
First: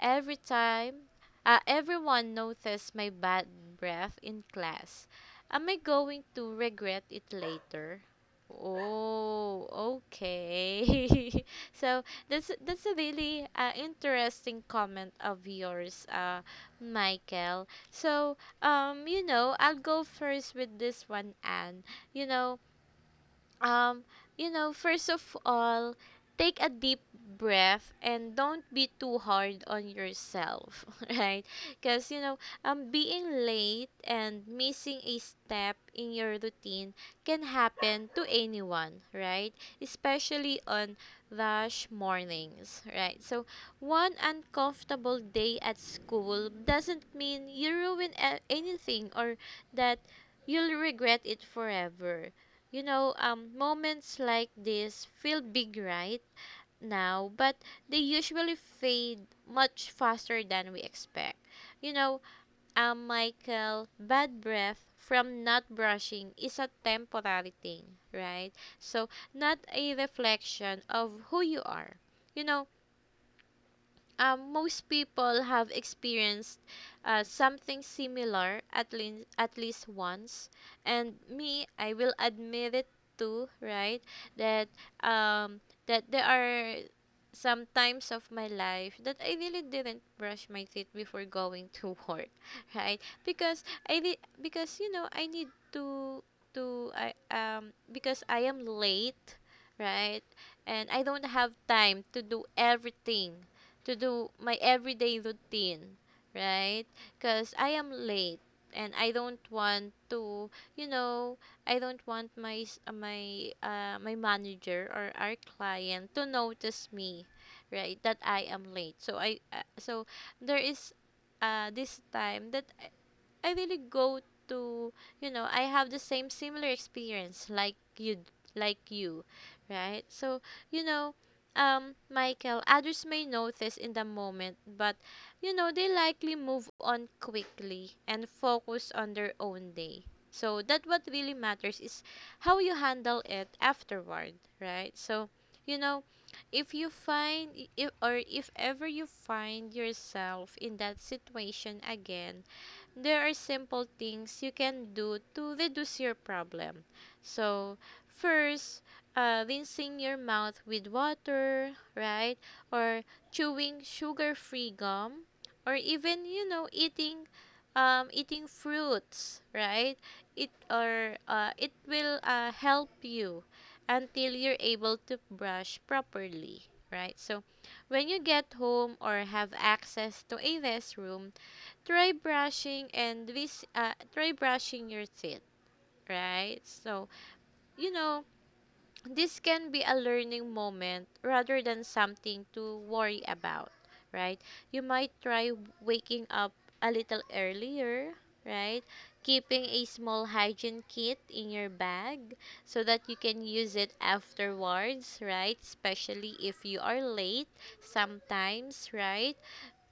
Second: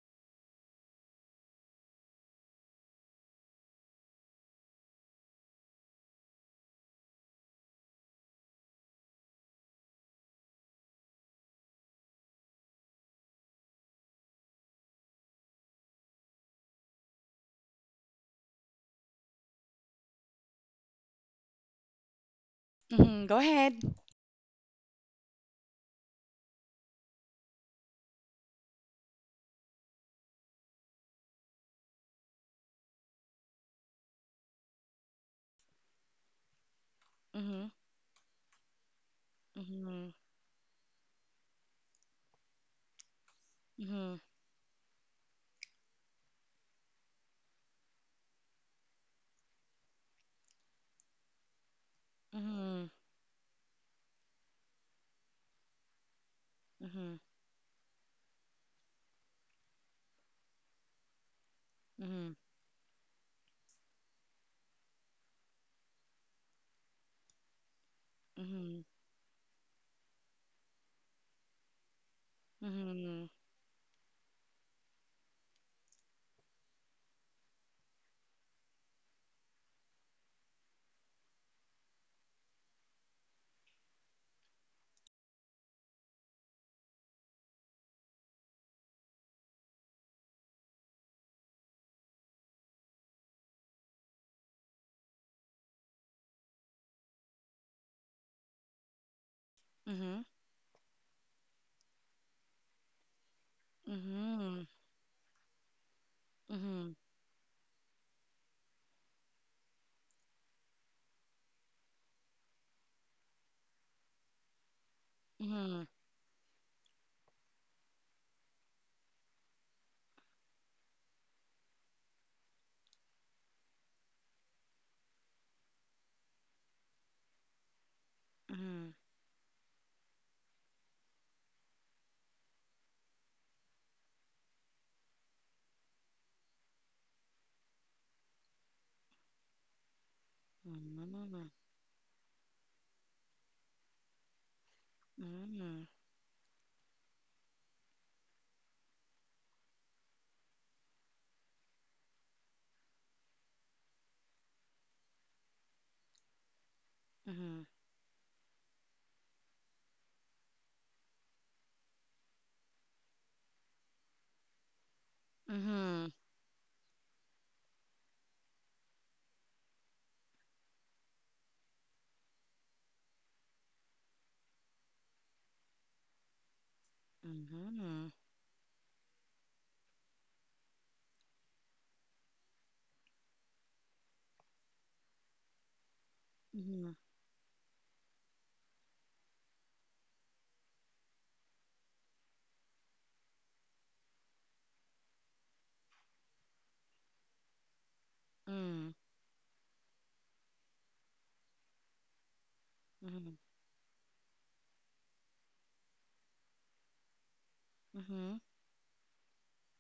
S2: Every time uh, everyone noticed my bad breath in class. Am I going to regret it later? Oh, okay. So that's that's a really uh, interesting comment of yours, uh, Michael. So um, you know, I'll go first with this one, Anne. You know,
S1: hmm Go ahead.
S2: um, you know, first of all, take a deep breath and don't be too hard on yourself, right? Because, you know, um, being late and missing a step in your routine can happen to anyone, right?
S1: Mhm.
S2: Especially on rush mornings, right? So, one
S1: Mhm.
S2: uncomfortable day at school doesn't mean you ruin a- anything or that you'll regret it forever. You
S1: Mhm.
S2: know, um, moments like this feel big right
S1: Mhm.
S2: now, but they usually fade much faster than we expect. You know,
S1: Mhm.
S2: um, Michael, bad breath from not brushing is a temporary thing, right?
S1: Mhm.
S2: So, not a reflection of who you are. You know,
S1: Mhm.
S2: um, most people have experienced uh, something similar at least at least once, and me, I will admit it too, right? That um that there are some times of my life that I really didn't brush my teeth before going to work, right? Because I re- because you know I need to to I um because I am late, right,
S1: Mhm.
S2: and I don't have time to do everything, to do my
S1: Mhm.
S2: everyday routine, right? Because I am late and I don't want to, you know, I don't want my s- uh, my uh, my manager or our
S1: Mhm. Mhm.
S2: client to notice me, right? That I am late. So I uh, so there is uh this time that I really go to, you know, I have the same similar experience like you d- like
S1: Mhm.
S2: you, right? So, you know, um, Michael, others may notice in the moment, but you know, they likely move on quickly and focus on their own day. So, that what really
S1: Mhm.
S2: matters is how you handle it afterward, right? So, you know, if you find if, or if ever you find yourself in that situation again, there are simple things you can do to reduce your problem.
S1: Mhm. Mhm.
S2: So, first, uh, rinsing your mouth with water, right? Or chewing sugar-free gum, or even you know eating, um, eating fruits, right? It or uh, it will uh, help you until you're able to brush properly, right? So, when you
S1: Mhm.
S2: get home or have access to a restroom, try brushing and this uh, try brushing your teeth, right?
S1: Mhm. Mhm.
S2: So you know this can be a learning moment rather than something to worry about, right? You might try waking up a little earlier, right?
S1: Mm.
S2: Keeping a small hygiene kit in your bag so that you can
S1: Mhm.
S2: use it afterwards, right? Especially if you are late sometimes, right?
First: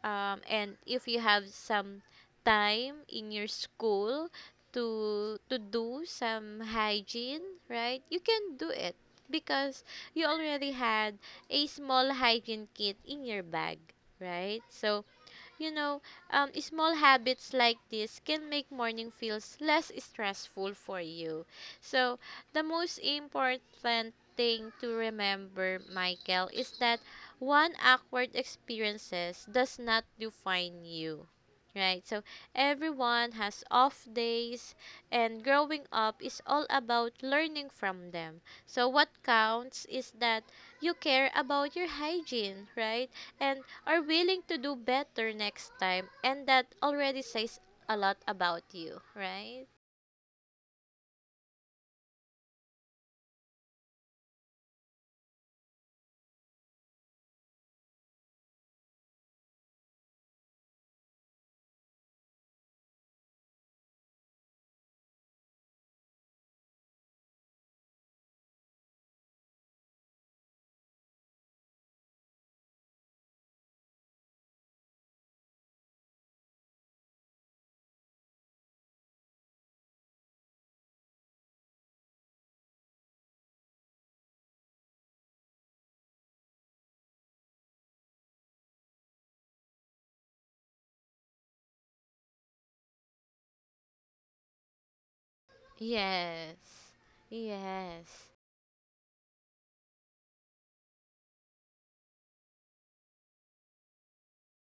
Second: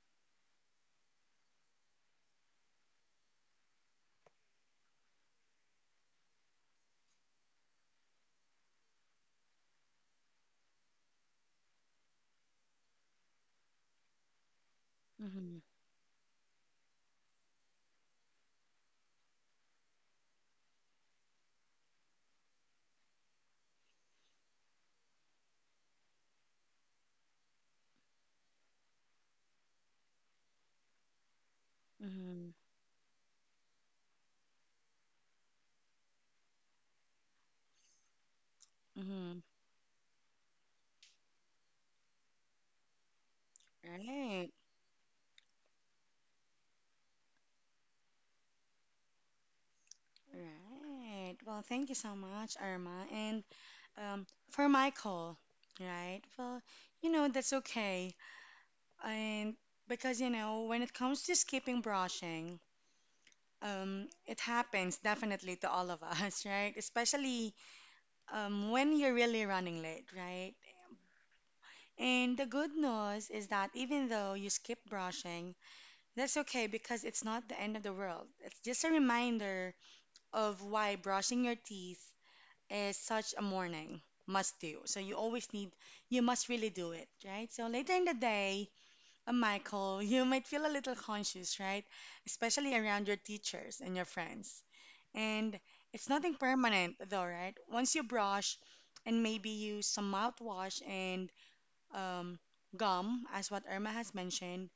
S2: um, and if you have some time in your school to to do some hygiene, right, you can do it because you already had a small hygiene kit in your bag, right? So
S1: Mhm. Mhm.
S2: you know, um, small habits like this can make morning feels less stressful for you. So, the most important thing to remember, Michael, is that one awkward experiences does not define you. Right? So,
S1: Mhm.
S2: everyone has off days and growing up is all about learning from them. So, what
S1: Mhm.
S2: counts is that you care about your hygiene, right? And are willing
S1: Right.
S2: to do better next time, and that already says a lot about you, right?
S1: Right. Well, thank you so much, Irma. And um, for Michael, right? Well, you know, that's okay. And because, you know, when it comes to skipping brushing, um, it happens definitely to all of us, right? Especially um, when you're really running late, right? And the good news is that even though you skip brushing, that's okay because it's not the end of the world. It's just a reminder of why brushing your teeth is such a morning must do. So you always need, you must really do it, right? So later in the day, uh, Michael, you might feel a little conscious, right? Especially around your teachers and your friends. And it's nothing
S2: Yes.
S1: permanent, though, right? Once you
S2: Yes.
S1: brush and maybe use some mouthwash and um, gum, as what Irma has mentioned,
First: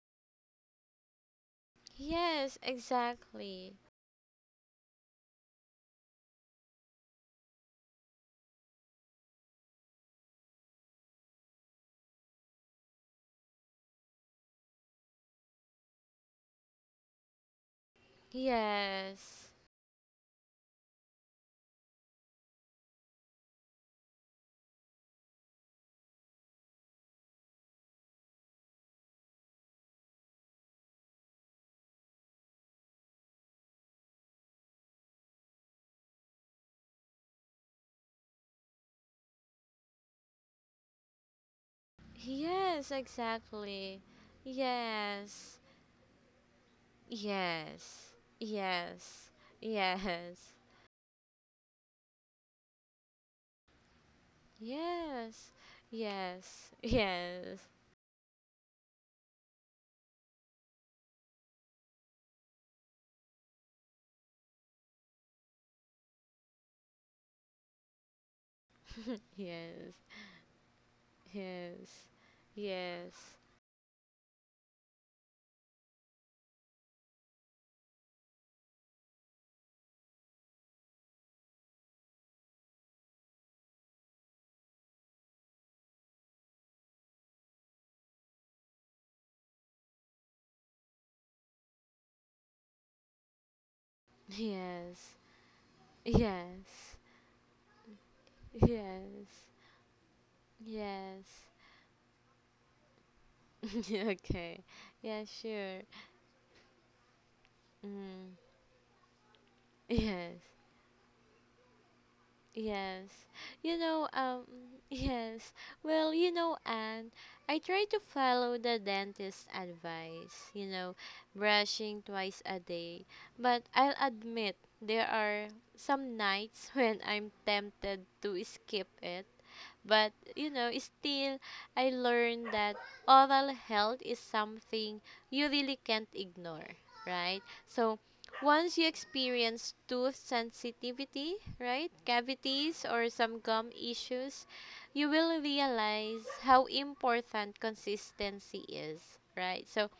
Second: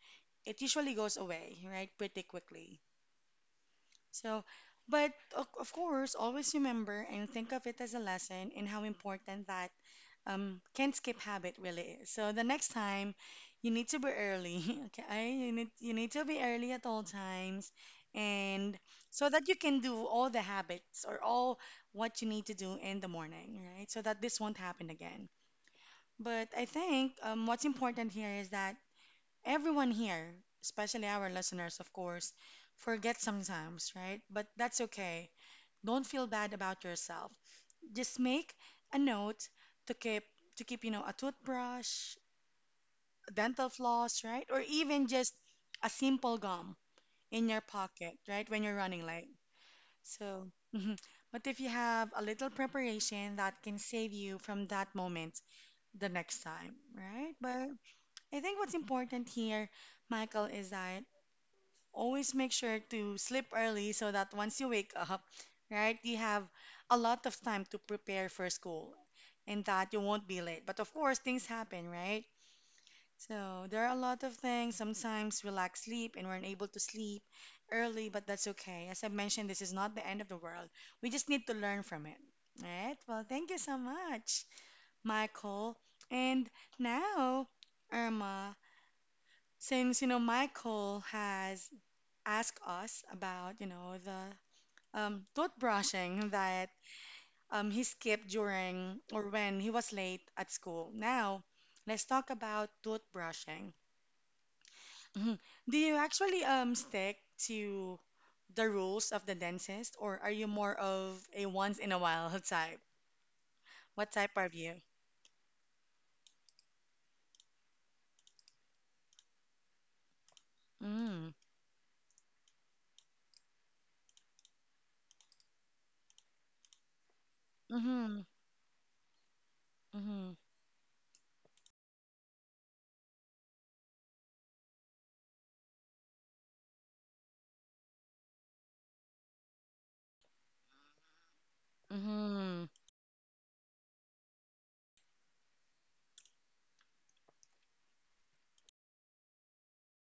S1: it usually goes away, right? Pretty
S2: Yes,
S1: quickly.
S2: exactly.
S1: So, but of of course, always remember and think of it as a lesson in how important that um, can't skip habit really. So the next time, you need to be early. Okay, you need you need to be early at all times, and so that
S2: Yes.
S1: you can do all the habits or all what you need to do in the morning, right? So that this won't happen again. But I think um, what's important here is that everyone here, especially our listeners, of course, forget sometimes, right? But that's okay. Don't feel bad about yourself. Just make a note to keep to keep, you know, a toothbrush,
S2: Yes,
S1: dental
S2: exactly.
S1: floss, right? Or even just
S2: Yes.
S1: a simple gum in your
S2: Yes.
S1: pocket, right? When you're running late.
S2: Yes.
S1: So,
S2: Yes.
S1: mhm. But if you have a little preparation, that can save you from that moment
S2: Yes.
S1: the next time,
S2: Yes.
S1: right?
S2: Yes.
S1: But I think what's important here, Michael, is that always make sure to sleep early so that once you wake up, right, you have a lot of time to prepare for school and that
S2: Yes.
S1: you won't be late. But of course, things happen,
S2: Yes.
S1: right?
S2: Yes.
S1: So there are a lot of things. Sometimes we lack sleep and we're unable to sleep early, but that's okay. As I mentioned, this is not the end of the world. We just need to learn from it. All right? Well, thank you so much, Michael. And now, Irma, since you know Michael has asked us about, you know, the
S2: Yes.
S1: um, toothbrushing that
S2: Yes.
S1: um, he skipped during or
S2: Yes.
S1: when he was late at school. Now,
S2: Yes.
S1: let's talk about toothbrushing.
S2: okay. Yeah,
S1: Mhm. Do
S2: sure.
S1: you actually um, stick to
S2: Mm.
S1: the rules of the dentist, or are you
S2: Yes.
S1: more of a once in a while type?
S2: Yes. You
S1: What
S2: know,
S1: type are
S2: um,
S1: you?
S2: yes. Well, you know, and I try to follow the dentist's advice, you know,
S1: Mm.
S2: brushing twice a day. But I'll admit there are some nights when I'm tempted
S1: Mm-hmm.
S2: to skip it. But
S1: Mm-hmm.
S2: you know, still, I learned that oral health is something you really can't ignore, right? So once you experience tooth sensitivity, right,
S1: Mm-hmm.
S2: cavities or some gum issues, you will realize how important consistency is, right? So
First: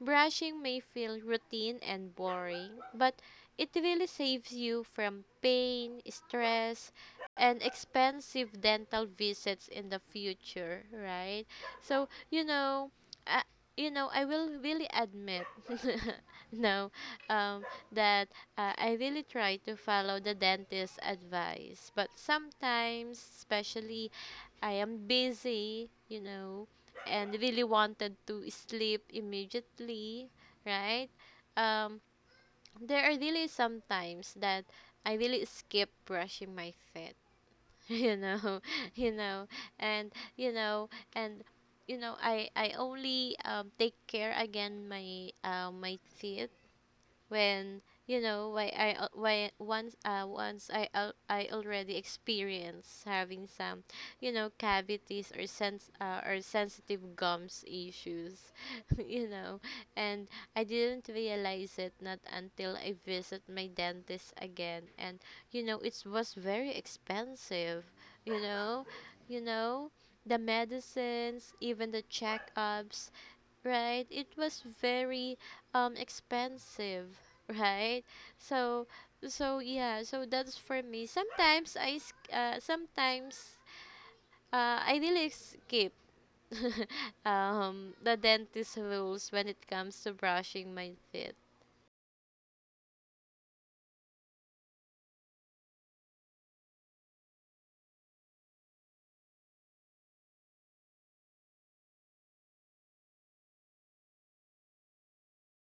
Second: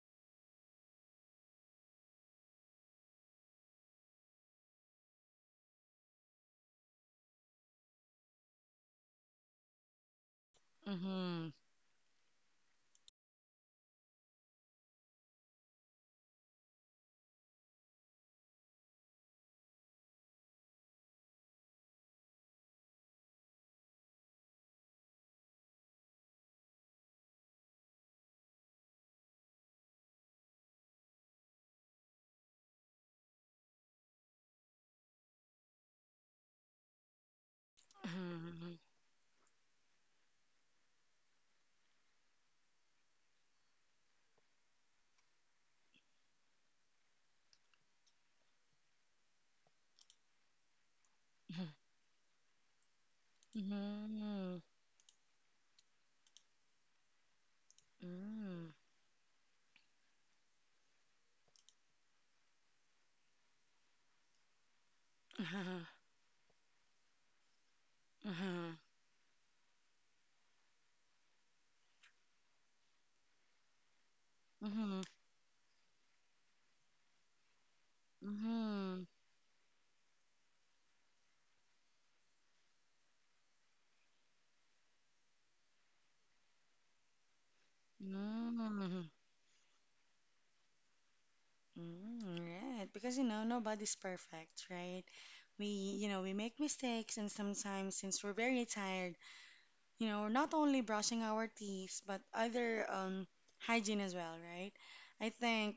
S2: brushing may feel routine and boring, but it really saves you from pain, stress, and expensive dental visits in the future, right?
S1: Mm-hmm.
S2: So, you know, uh, you know, I will really admit no um that uh, I really try to follow the dentist's advice, but sometimes, especially I am busy, you know, and really wanted to sleep immediately, right? Um, there are really some times that I really skip brushing my teeth, you know,
S1: Mm-hmm.
S2: you know, and you know, and you know, I I only um take care again my uh, my teeth when you know why I al- why once uh once I al- I already experienced having some, you know,
S1: Mm-hmm.
S2: cavities or sense uh, or sensitive gums issues you know, and I didn't realize it not until I visit my dentist again, and you know
S1: Mm-hmm.
S2: it was very expensive, you know, you know, the medicines, even the checkups, right? It was
S1: Mm-hmm.
S2: very um expensive. Right? So
S1: Mm-hmm.
S2: so yeah, so that's for me sometimes i sk- uh, sometimes uh, I really skip um the dentist
S1: Mm-hmm.
S2: rules when it comes to brushing my teeth.
S1: Mm, right. Because you know, nobody's perfect, right? We, you know, we make mistakes and sometimes since we're very tired, you know, we're not only brushing our teeth, but other um hygiene as well, right? I think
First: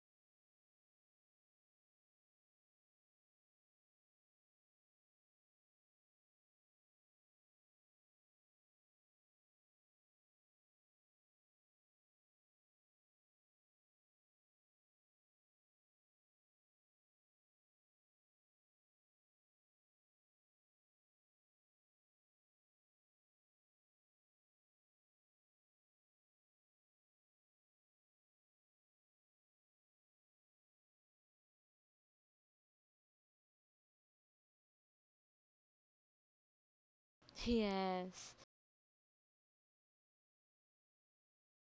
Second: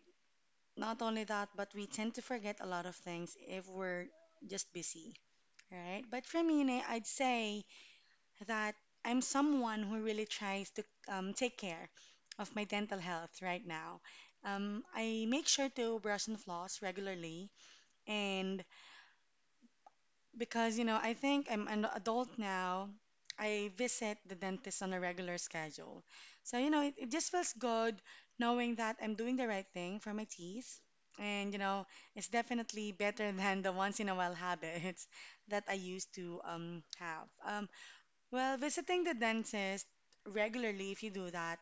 S1: not only that, but we tend to forget a lot of things if we're just busy, right? But for me, Nay, I'd say that I'm someone who really tries to um, take care of my dental health right now. Um, I make sure to brush and floss regularly, and because you know, I think I'm an adult now, I visit the dentist on a regular schedule. So, you know, it, it just feels good knowing that I'm doing the right thing for my teeth. And, you know, it's definitely better than the once in a while habits that I used to um, have. Um,
S2: Yes.
S1: well, visiting the dentist regularly, if you do that,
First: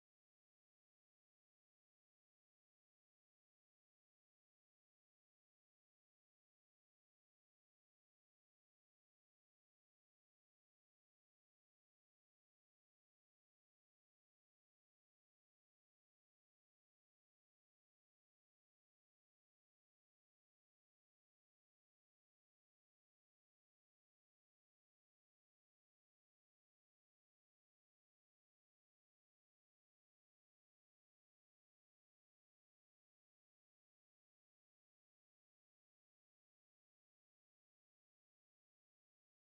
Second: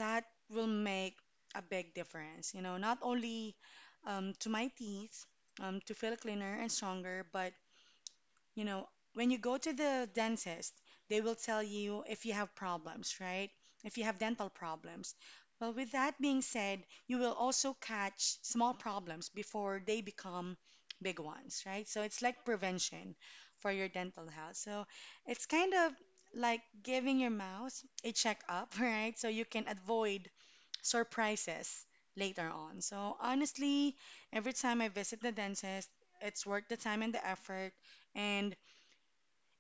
S1: that will make a big difference. You know, not only um, to my teeth, um, to feel cleaner and stronger, but you know, when you go to the dentist, they will tell you if you have problems, right? If you have dental problems. Well, with that being said, you will also catch small problems before they become big ones, right? So it's like prevention for your dental health. So it's kind of like giving your mouth a checkup, right? So you can avoid surprises later on. So honestly, every time I visit the dentist, it's worth the time and the effort. And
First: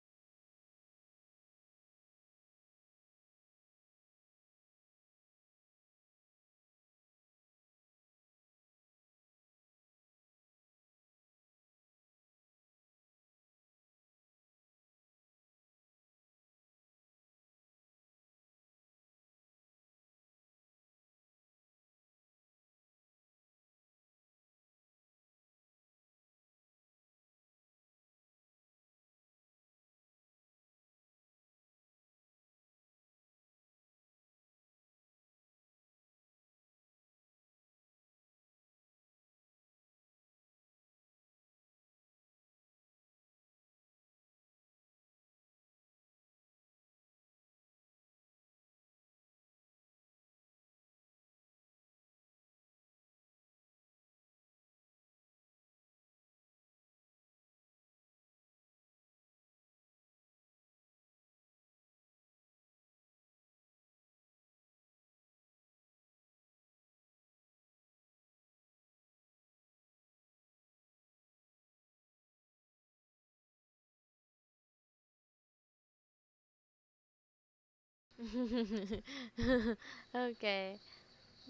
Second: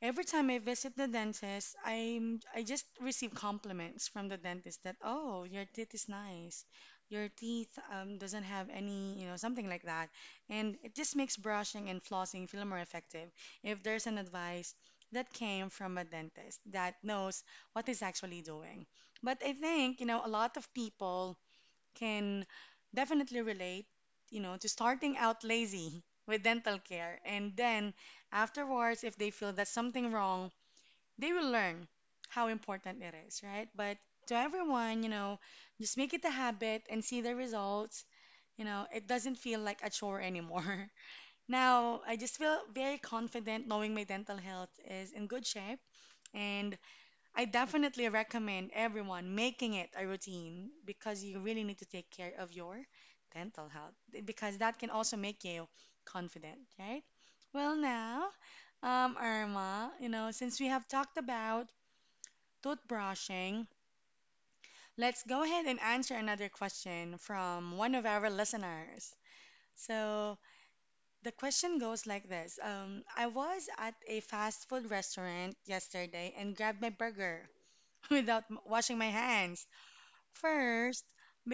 S1: every time I visit the dentist, I'm I just receive compliments from the dentist that, "Oh, your teeth is nice. Your teeth um, doesn't have any, you know, something like that." And it just makes brushing and flossing feel more effective if there's an advice that came from a dentist that knows what is actually doing. But I think, you know, a lot of people can definitely relate, you know, to starting out lazy with dental care. And then afterwards, if they feel that's something wrong, they will learn how important it is, right? But to everyone, you know, just make it a habit and see the results. You know, it doesn't feel like a chore anymore. Now, I just feel very confident knowing my dental health is in good shape and I definitely recommend everyone making it a routine because you really need to take care of your dental health because that can also make you confident, right? Well, now, um, Irma, you know, since we have talked about toothbrushing, let's go ahead and answer another question from one of our listeners. So the question goes like this: um, I was at a fast food restaurant yesterday and grabbed my burger without m- washing my hands.
S2: Okay.
S1: First,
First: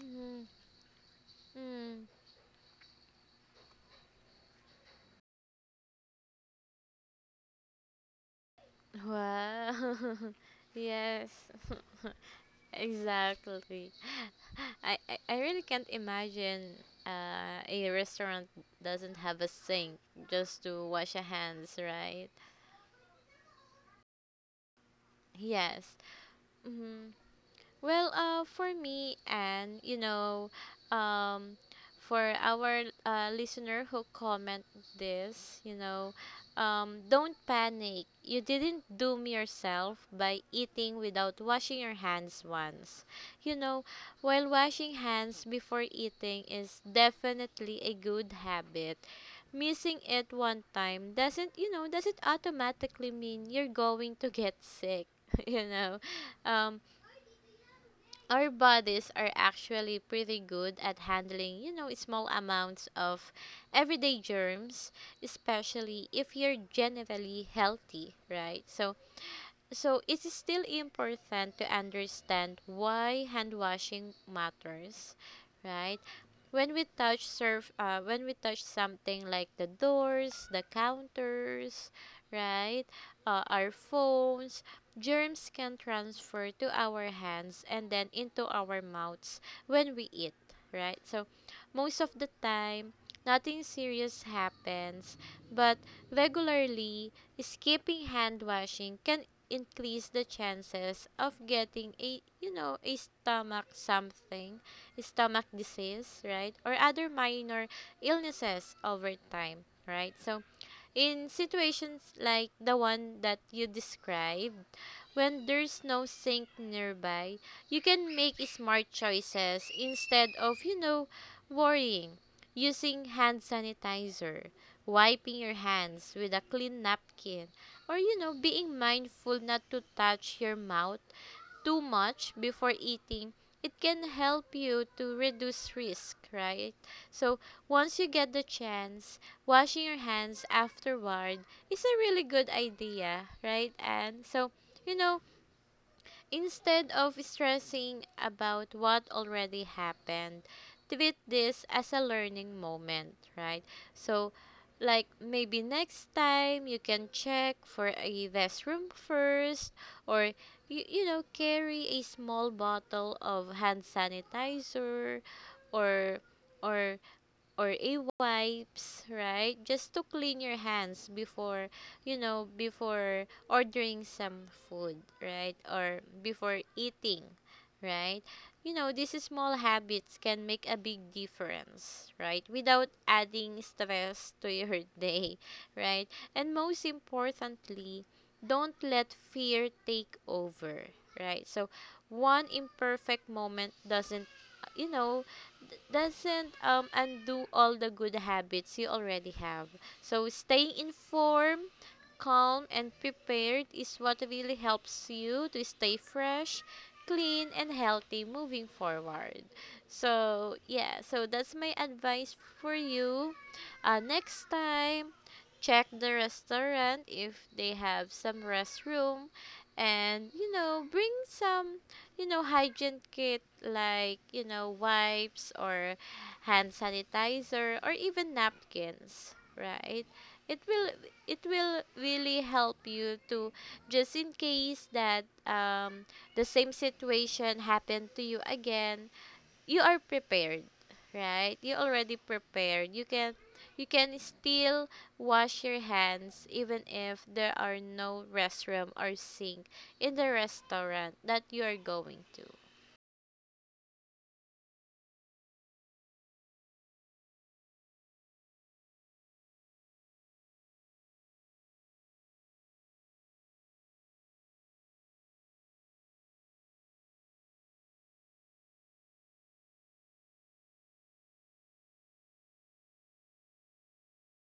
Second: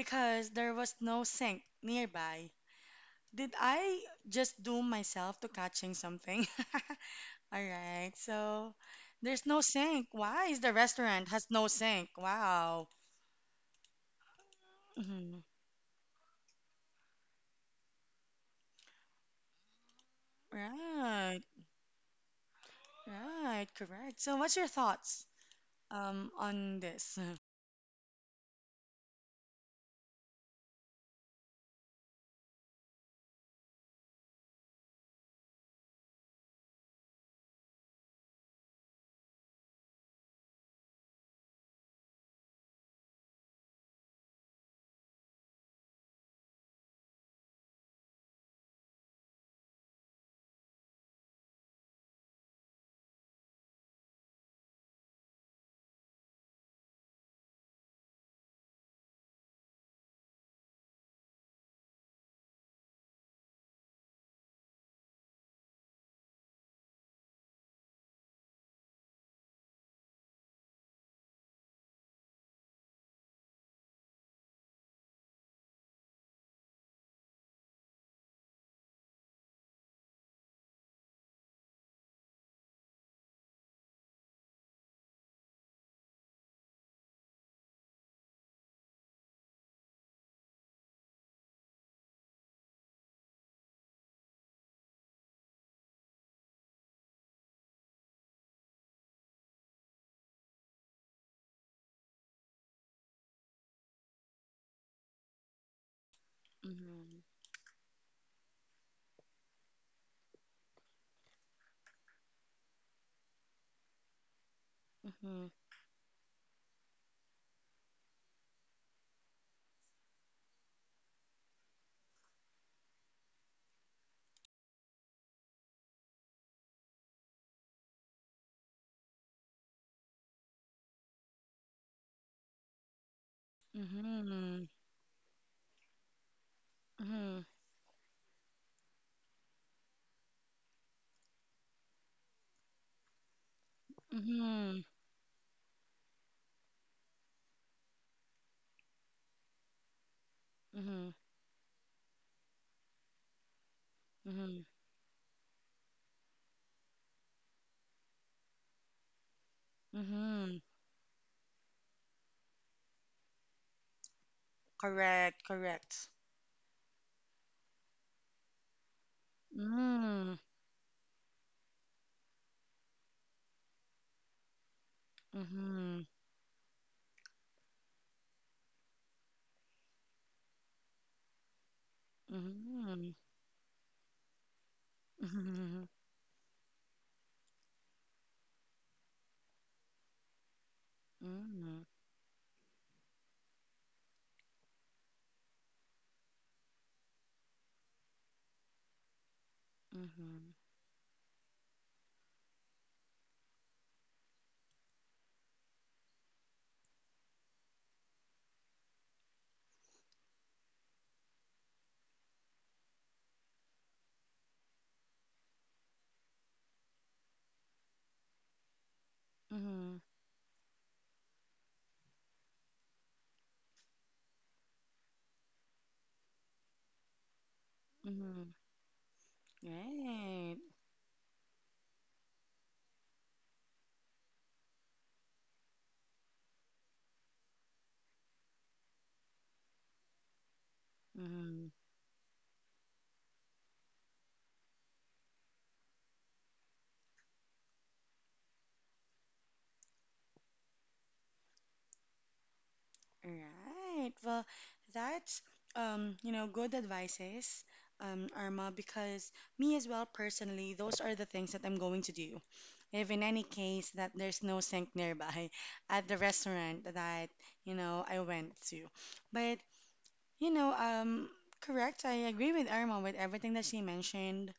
S2: Mm-hmm.
S1: there was no sink
S2: Mm.
S1: nearby. Did I just doom myself to catching something? All right, so there's no
S2: Wow.
S1: sink. Why is the restaurant
S2: Yes.
S1: has no sink? Wow.
S2: Exactly. I, I, I
S1: Mhm.
S2: really can't imagine uh, a restaurant doesn't have a sink just to wash your
S1: Right,
S2: hands, right?
S1: right, correct. So what's your thoughts
S2: Yes.
S1: um on
S2: Mm-hmm.
S1: this?
S2: Well, uh, for me, and you know, um, for our uh, listener who comment this, you know, um, don't panic. You didn't doom yourself by eating without washing your hands once. You know, while washing hands before eating is definitely a good habit. Missing it one time doesn't, you know, doesn't automatically mean you're going to get sick. You know, um, our bodies are actually pretty good at handling, you know, small amounts of everyday germs, especially if you're generally healthy, right? So, so it is still important to understand why hand washing matters, right? When we touch surf uh, when we touch something like the doors, the counters, right, uh, our phones, germs can transfer to our hands and then into our mouths when we eat, right? So most of the time nothing serious happens, but regularly skipping hand washing can increase the chances of getting a, you know, a stomach something stomach disease, right, or other minor illnesses over time, right? So, in situations like the one that you described,
S1: Mhm,
S2: when
S1: mhm,
S2: there's no sink nearby, you can make smart choices instead of, you know, worrying. Using hand sanitizer, wiping your hands with a clean napkin, or, you know, being mindful not to touch your mouth too much before eating, it can help
S1: mhm,
S2: you to reduce risk, right? So
S1: mhm,
S2: once you get the chance, washing your hands afterward is a really good idea, right? And so,
S1: mhm,
S2: you know, instead of stressing about what already happened,
S1: mhm,
S2: treat this as a learning moment, right? So,
S1: mhm,
S2: like maybe next time you can check for a restroom first, or
S1: mhm.
S2: you, you know, carry a small bottle of hand sanitizer
S1: Correct, correct.
S2: or or or a wipes, right? Just to clean
S1: Mm,
S2: your hands before, you know, before ordering some food, right? Or
S1: mhm.
S2: before eating, right? You know, these small habits can make a big difference, right? Without
S1: Mm.
S2: adding stress to your day,
S1: Mm.
S2: right? And most importantly, don't let fear take over, right? So,
S1: Mm.
S2: one imperfect moment doesn't uh, you know d- doesn't um, undo all the good habits you already have. So
S1: Mm.
S2: staying informed, calm and prepared is what really helps you to stay fresh, clean, and healthy moving forward. So, yeah, so that's my advice for you. Uh, next time, check the restaurant if they have some restroom
S1: Mm.
S2: and you know bring some you know hygiene kit like you know wipes or hand sanitizer or even
S1: Mm.
S2: napkins, right? it
S1: Right.
S2: will it will really help you. To just in case that um the same situation happened to you again, you are prepared, right?
S1: Mm.
S2: You already prepared. You can you can still wash your hands even if there are no restroom or sink in the restaurant that you are going to.
S1: Right. Well, that's um, you know, good advices, um, Arma, because me as well personally, those are the things that I'm going to do. If in any case that there's no sink nearby at the restaurant that, you know, I went to. But, you know, um, correct, I agree with Irma with everything that she mentioned.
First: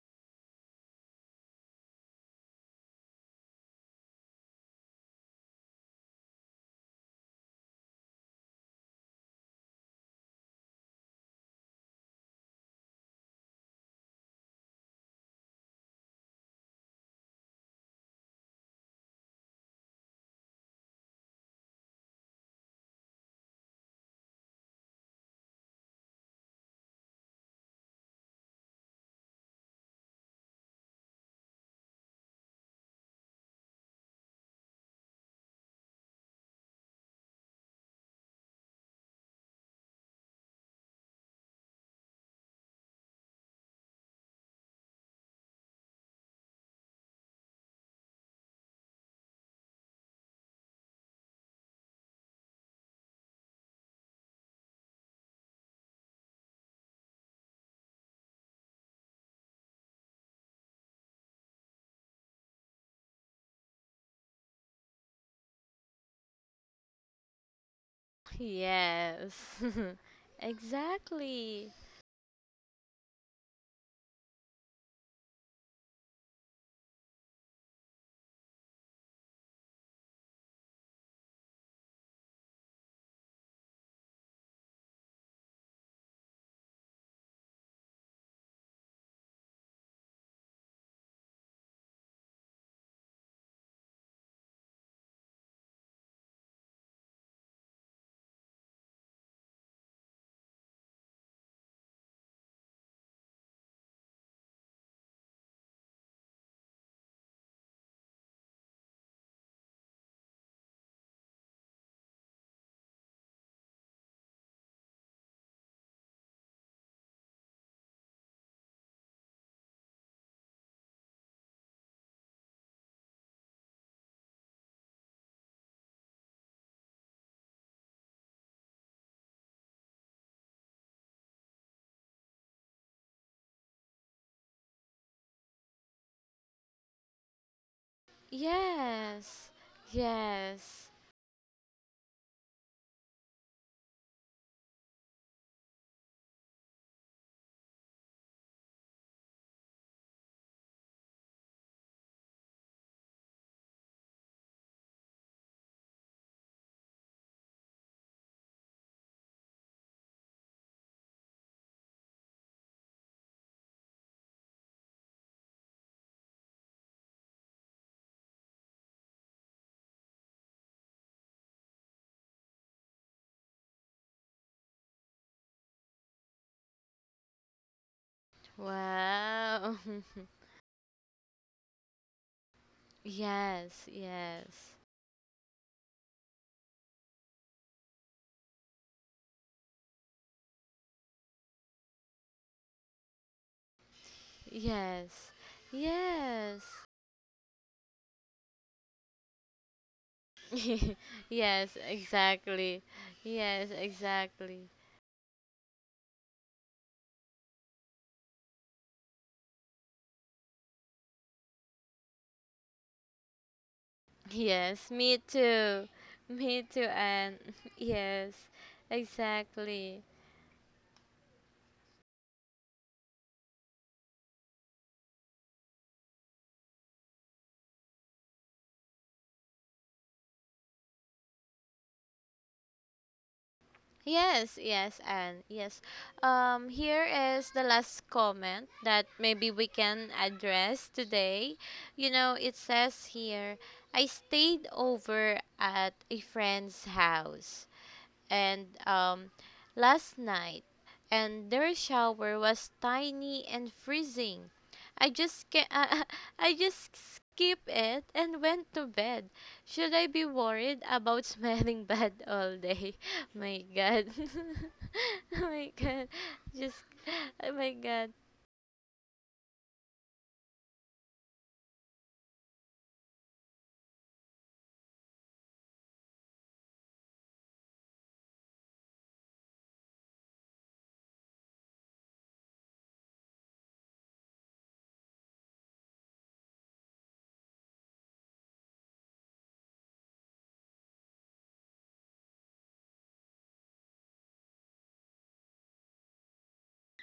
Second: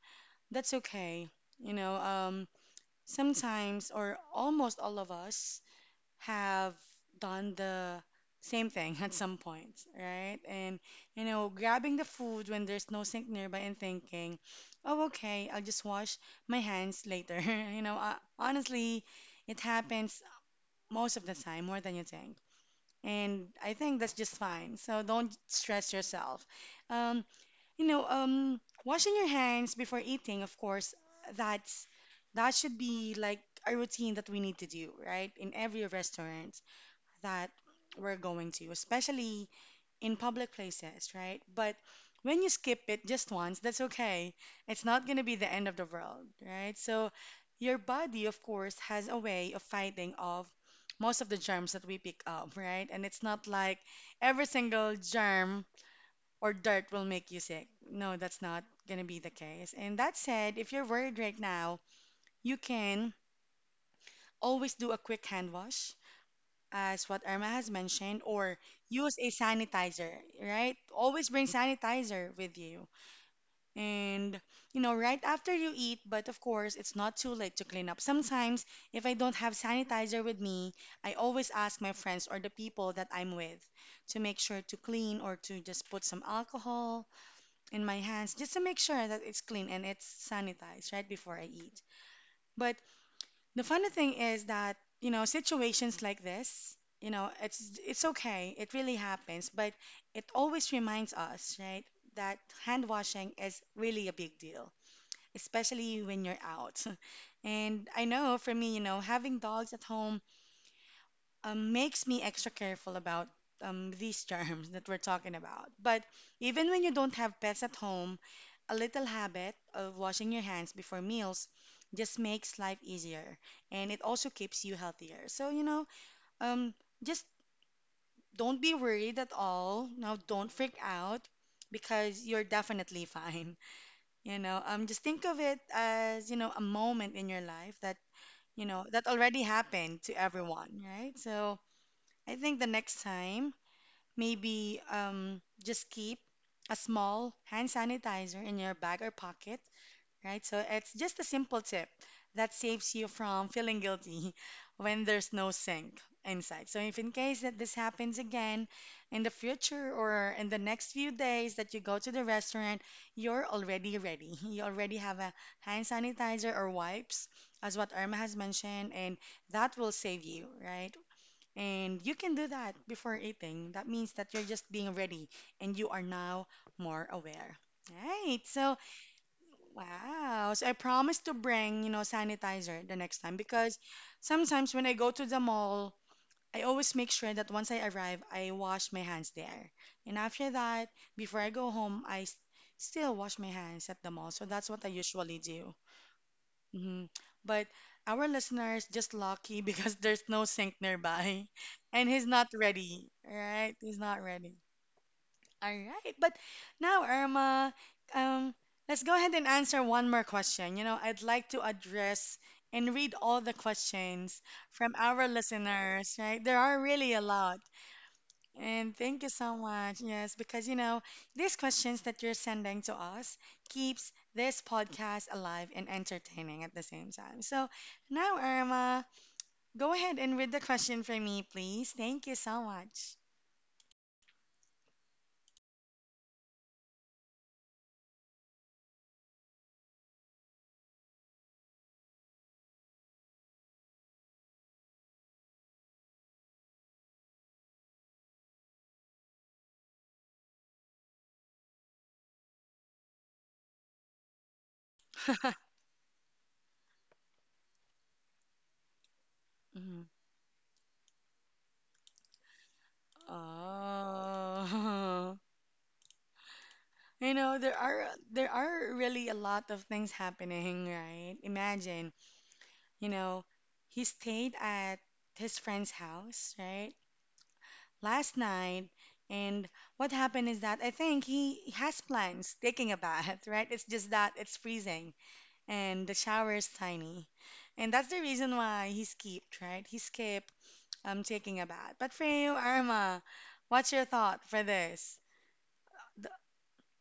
S1: That's okay. You know, um, Sometimes or almost all of us have done the same thing at some point, right? And, you know, grabbing the food when there's no sink nearby and thinking, oh, okay, I'll just wash my hands later. You know, uh, honestly, it happens most of the time, more than you think. And I think that's just fine. So don't stress yourself. Um, you know, um, Washing your hands before eating, of course, that's that should be like a routine that we need to do, right? In every restaurant that we're going to, especially in public places, right? But when you skip it just once, that's okay. It's not going to be the end of the world, right? So your body, of course, has a way of fighting off most of the germs that we pick up, right? And it's not like every single germ or dirt will make you sick. No, that's not going to be the case. And that said, if you're worried right now, you can always do a quick hand wash, as what Irma has mentioned, or use a
S2: Yes.
S1: sanitizer, right? Always bring
S2: Exactly.
S1: sanitizer with you. And, you know, right after you eat, but of course, it's not too late to clean up. Sometimes, if I don't have sanitizer with me, I always ask my friends or the people that I'm with to make sure to clean or to just put some alcohol in my hands just to make sure that it's clean and it's sanitized right before I eat. But the funny thing is that, you know, situations like this, you know, it's it's okay. It really happens, but it always reminds us, right, that hand washing is really a big deal, especially when you're out. And I know for me, you know, having dogs at home um, makes me extra careful about um, these germs that we're talking about. But even when you don't have pets at home, a little habit of washing your hands before meals just makes life easier and it also keeps you healthier. So, you know, um, just don't be worried at all. Now, don't freak out because you're definitely fine. You know, um, just think of it as, you know, a moment in your life that, you know, that already
S2: Yes,
S1: happened to everyone,
S2: yes.
S1: right? So, I think the next time maybe um, just keep a small hand sanitizer in your bag or pocket, right? So it's just a simple tip that saves you from feeling guilty when there's no sink inside. So if in case that this happens again in the future or in the next few days that you go to the restaurant, you're already ready. You already have a hand sanitizer or wipes, as what Irma has mentioned, and that will save you, right? And you can do that before eating. That means that you're just being ready and you are now more aware. Right. So,
S2: Wow.
S1: wow. So I promise to bring, you know, sanitizer the next time because
S2: Yes,
S1: sometimes
S2: yes.
S1: when I go to the mall, I always make sure that once I arrive, I wash my hands there. And after that, before I go home, I s- still wash my hands at the mall. So that's what I
S2: Yes.
S1: usually do.
S2: Yes.
S1: Hmm. But our listener is just lucky because there's no sink nearby
S2: Yes,
S1: and he's not
S2: exactly.
S1: ready,
S2: Yes,
S1: right? He's not ready.
S2: exactly.
S1: All right. But now, Irma, um, let's go ahead and answer one more question. You know, I'd like to address and read all the questions from
S2: Yes, me
S1: our
S2: too.
S1: listeners, right? There
S2: Me
S1: are
S2: too,
S1: really a
S2: and
S1: lot.
S2: yes,
S1: And thank you so much.
S2: exactly.
S1: Yes, because you know, these questions that you're sending to us keeps this podcast alive and entertaining at the same time. So now, Irma, go ahead and read the question for me, please. Thank you so much.
S2: Yes, yes, and yes. Um, here is the last comment that maybe we can address today. You know, it says here, I stayed over at a friend's house and um, last night, and their shower was tiny and freezing. I just ca- I just skipped it and went to bed. Should I
S1: Mhm.
S2: be worried about smelling bad all day? My God, oh
S1: Oh,
S2: my God, just
S1: you
S2: oh
S1: know,
S2: my
S1: there
S2: God.
S1: are there are really a lot of things happening, right? Imagine, you know, he stayed at his friend's house, right? Last night. And what happened is that I think he has plans taking a bath, right? It's just that it's freezing and the shower is tiny. And that's the reason why he skipped, right? He skipped um, taking a bath. But for you, Irma, what's your thought for this? Th-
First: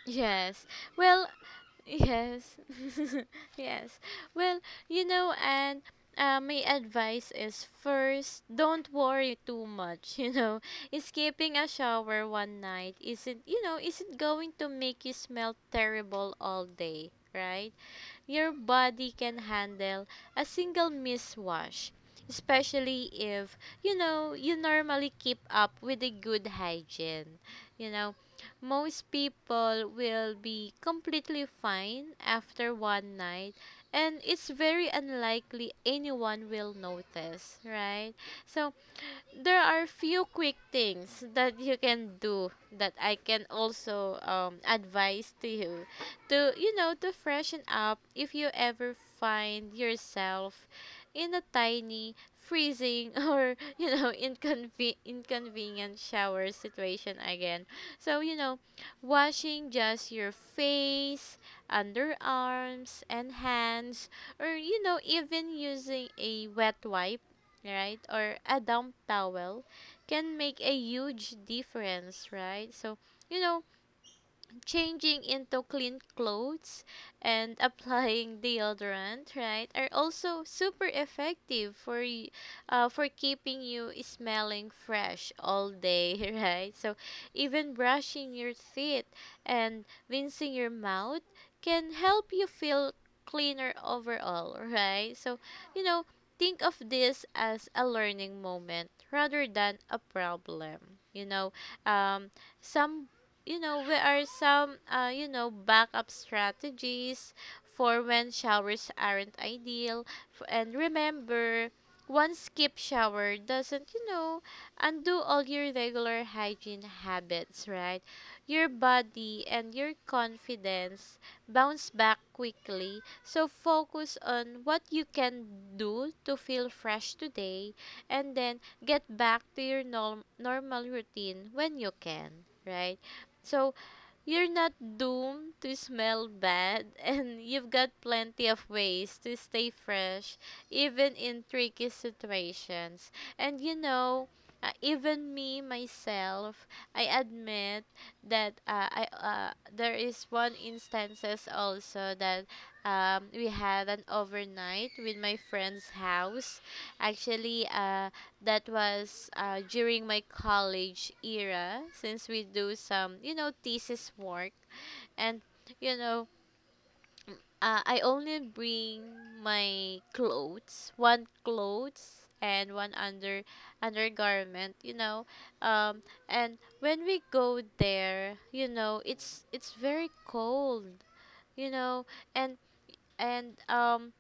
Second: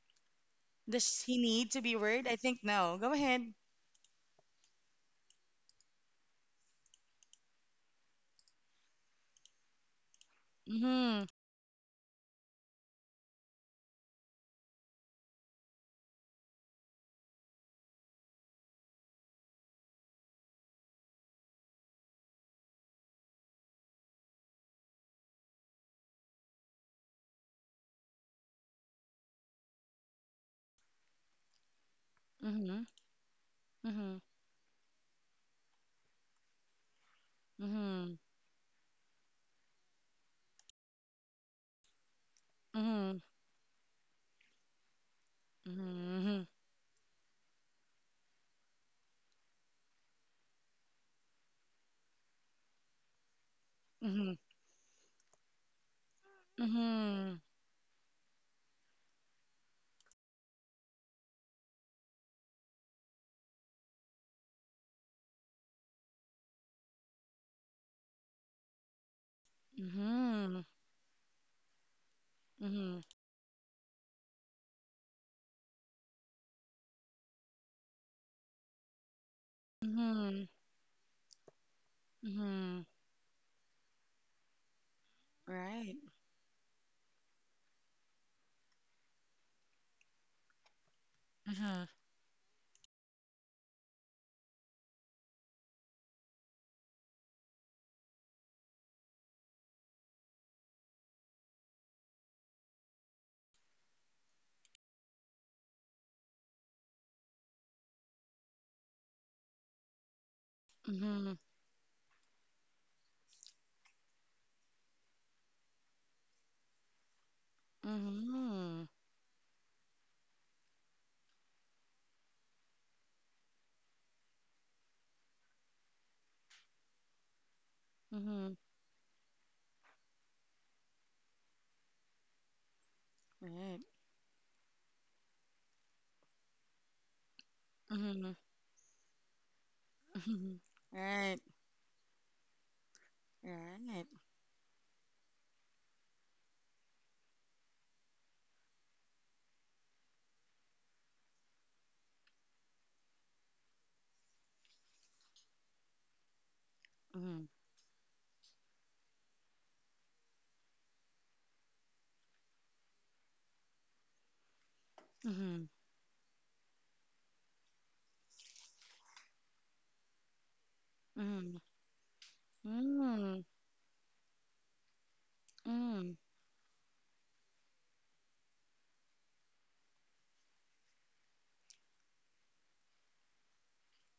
S2: Yes.
S1: Does
S2: Well,
S1: he need to be worried? I
S2: yes.
S1: think no. Go ahead.
S2: Yes. Well, you know, and uh, my advice is first, don't worry too much, you know.
S1: Mm-hmm.
S2: Escaping a shower one night isn't, you know, isn't going to make you smell terrible all day, right? Your body can handle a single miswash, especially if, you know, you normally keep up with a good hygiene. You know, Most people will be completely fine after
S1: Mm-hmm.
S2: one night,
S1: Mm-hmm.
S2: and it's very unlikely anyone will notice, right? So there are few quick things that you can do, that I
S1: Mm-hmm.
S2: can also um, advise to
S1: Mm-hmm.
S2: you,
S1: Mm-hmm.
S2: to you know to freshen up if you ever find yourself in a tiny, freezing or you know
S1: Mm-hmm.
S2: inconven- inconvenient shower situation
S1: Mm-hmm.
S2: again. So, you know washing just your face, underarms, and hands, or you know even using a wet wipe, right, or a damp towel can make
S1: Mm-hmm.
S2: a huge difference, right? So,
S1: Mm-hmm.
S2: you know, changing into clean clothes and applying deodorant, right, are also super effective for y-
S1: Mm-hmm.
S2: uh, for keeping you smelling fresh all
S1: Right.
S2: day, right? So even brushing your teeth and rinsing your mouth
S1: Mm-hmm.
S2: can help you feel cleaner overall, right? So, you know, think of this as a learning moment rather than a problem. You know, um, some you know, where are some, uh, you know, backup strategies for when showers aren't ideal. F- And
S1: Mm-hmm.
S2: remember, one skip shower doesn't, you know, undo all your regular hygiene habits, right? Your
S1: Mm-hmm.
S2: body and your confidence bounce back quickly. So focus on what you can do to feel fresh today and
S1: Mm-hmm.
S2: then get back to your norm- normal routine when you can, right? So
S1: Right.
S2: you're not doomed to smell bad, and you've got
S1: Mm-hmm.
S2: plenty of ways to stay fresh,
S1: Mm-hmm.
S2: even
S1: Right.
S2: in tricky situations. And you
S1: Right.
S2: know, uh, even me myself, I admit that uh, I uh, there is one instances also that um, we had an overnight with my friend's house.
S1: Mm-hmm.
S2: Actually, uh, that was uh, during my college era, since we do some you know thesis work, and
S1: Mm-hmm.
S2: you know uh, I only bring my clothes, one
S1: Mm-hmm.
S2: clothes and one under
S1: Mm-hmm.
S2: undergarment you know um
S1: Mm-hmm.
S2: and when we go there, you know, it's it's very cold, you know. And and um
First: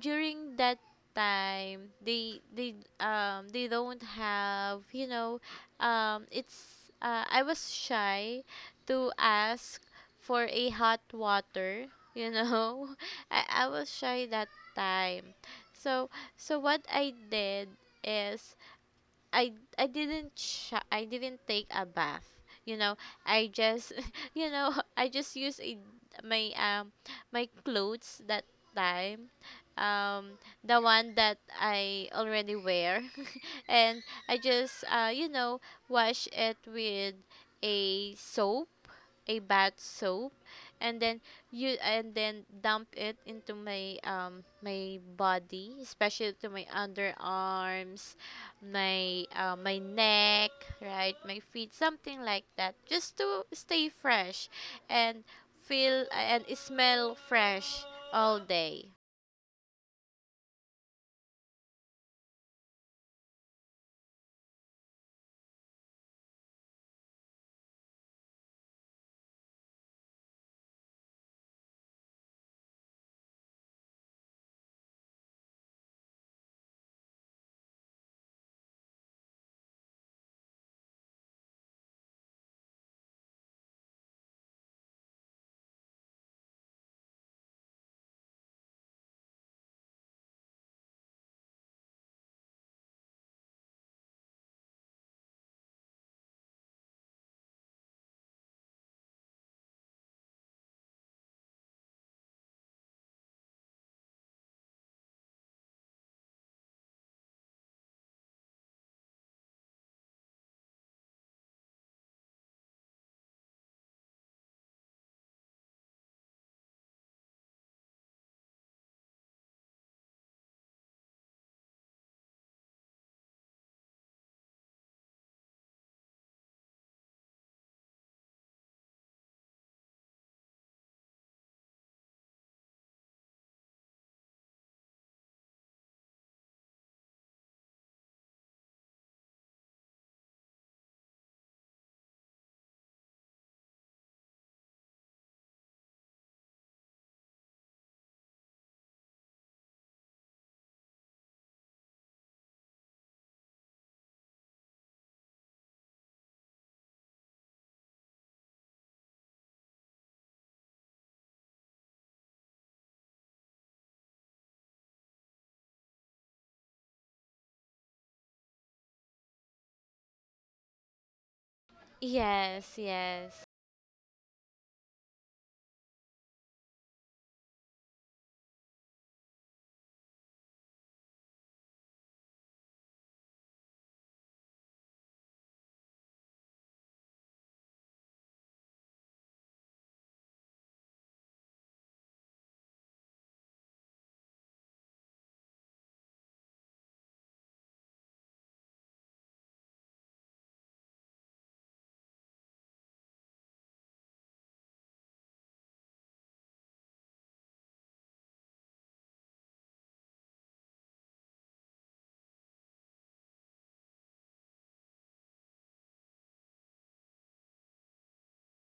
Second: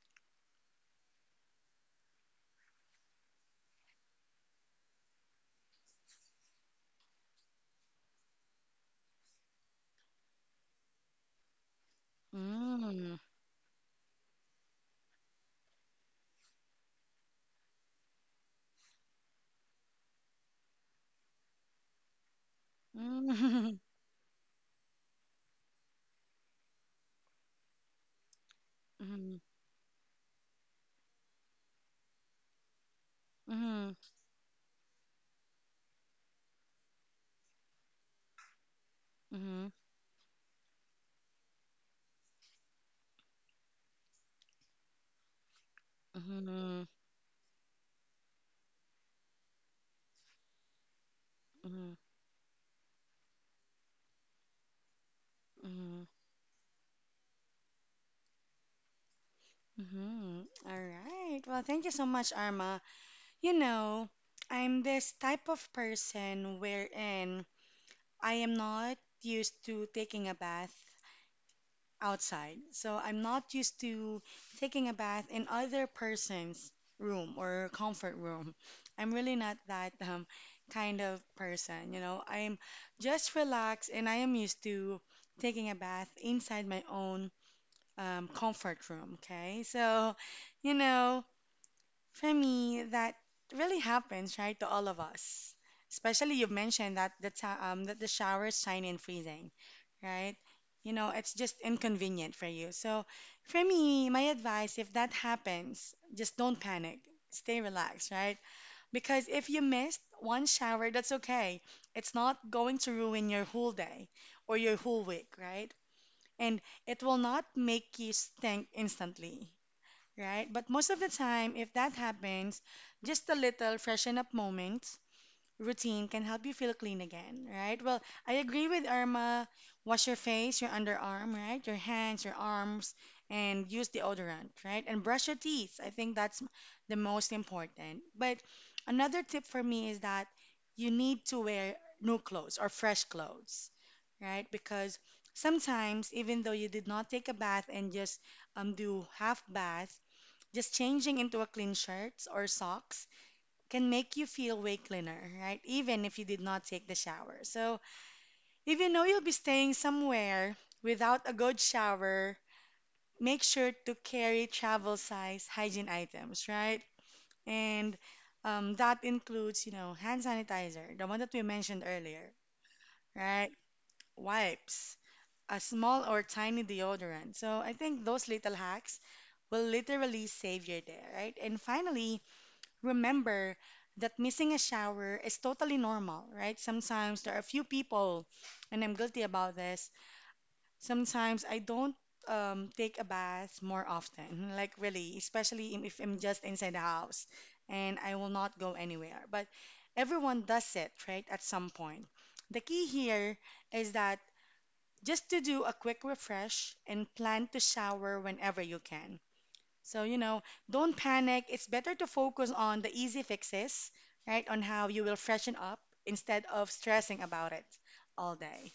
S2: during that time, they they um they don't have, you know, um it's uh, I was shy to ask for a hot water, you know.
S1: Mm-hmm.
S2: I, I was shy that time. So so what I did is, I I didn't sh- I didn't take a bath. You know,
S1: Mm-hmm.
S2: I
S1: Mm-hmm.
S2: just you know, I just used a, my um my clothes that
S1: Mm-hmm.
S2: time.
S1: Mm-hmm.
S2: Um the one that I already wear,
S1: Mm-hmm.
S2: and I just uh you know, wash it with a soap, a bath soap, and then you and then dump it into my um my body, especially to my underarms, my uh, my neck, right, my feet,
S1: Mm-hmm.
S2: something like that, just to stay fresh and feel and smell fresh all day.
S1: Mm-hmm. All right. Well, thank you so much, Arma. You know, I'm this type of person wherein I am not used to taking a bath outside. So I'm not used to taking a bath in other person's room or comfort room. I'm really not that um, kind of person, you know. I'm just relaxed and I am used to taking a bath inside my own um, comfort room, okay? So, you know, for me, that really happens, right, to all of us. Especially you mentioned that the ti- um that the shower is shiny and freezing, right? You know, it's just inconvenient for you. So, for me, my advice, if that happens, just don't panic. Stay relaxed, right? Because if you missed one shower, that's okay. It's not going to ruin your whole day or your whole week, right? And it will not make you stink instantly, right? But most of the time, if that happens, just a little freshen up moments routine can help you feel clean again, right? Well, I agree with Irma. Wash your face, your underarm, right? Your hands, your arms, and use deodorant, right? And brush your teeth. I think that's the most important. But another tip for me is that you need to wear new clothes or fresh clothes, right? Because sometimes, even though you did not take a bath and just um, do half bath, just changing into a clean shirt or socks can make you feel way cleaner, right? Even if you did not take the shower. So, if you know you'll be staying somewhere without a good shower, make sure to carry travel size hygiene items, right? And um, that includes, you know, hand sanitizer, the one that we mentioned earlier,
S2: Yes, yes.
S1: right? Wipes, a small or tiny deodorant. So, I think those little hacks will literally save your day, right? And finally, remember that missing a shower is totally normal, right? Sometimes there are few people, and I'm guilty about this. Sometimes I don't um, take a bath more often, like really, especially im- if I'm just inside the house and I will not go anywhere. But everyone does it, right, at some point. The key here is that just to do a quick refresh and plan to shower whenever you can. So, you know, don't panic. It's better to focus on the easy fixes, right? On how you will freshen up instead of stressing about it all day.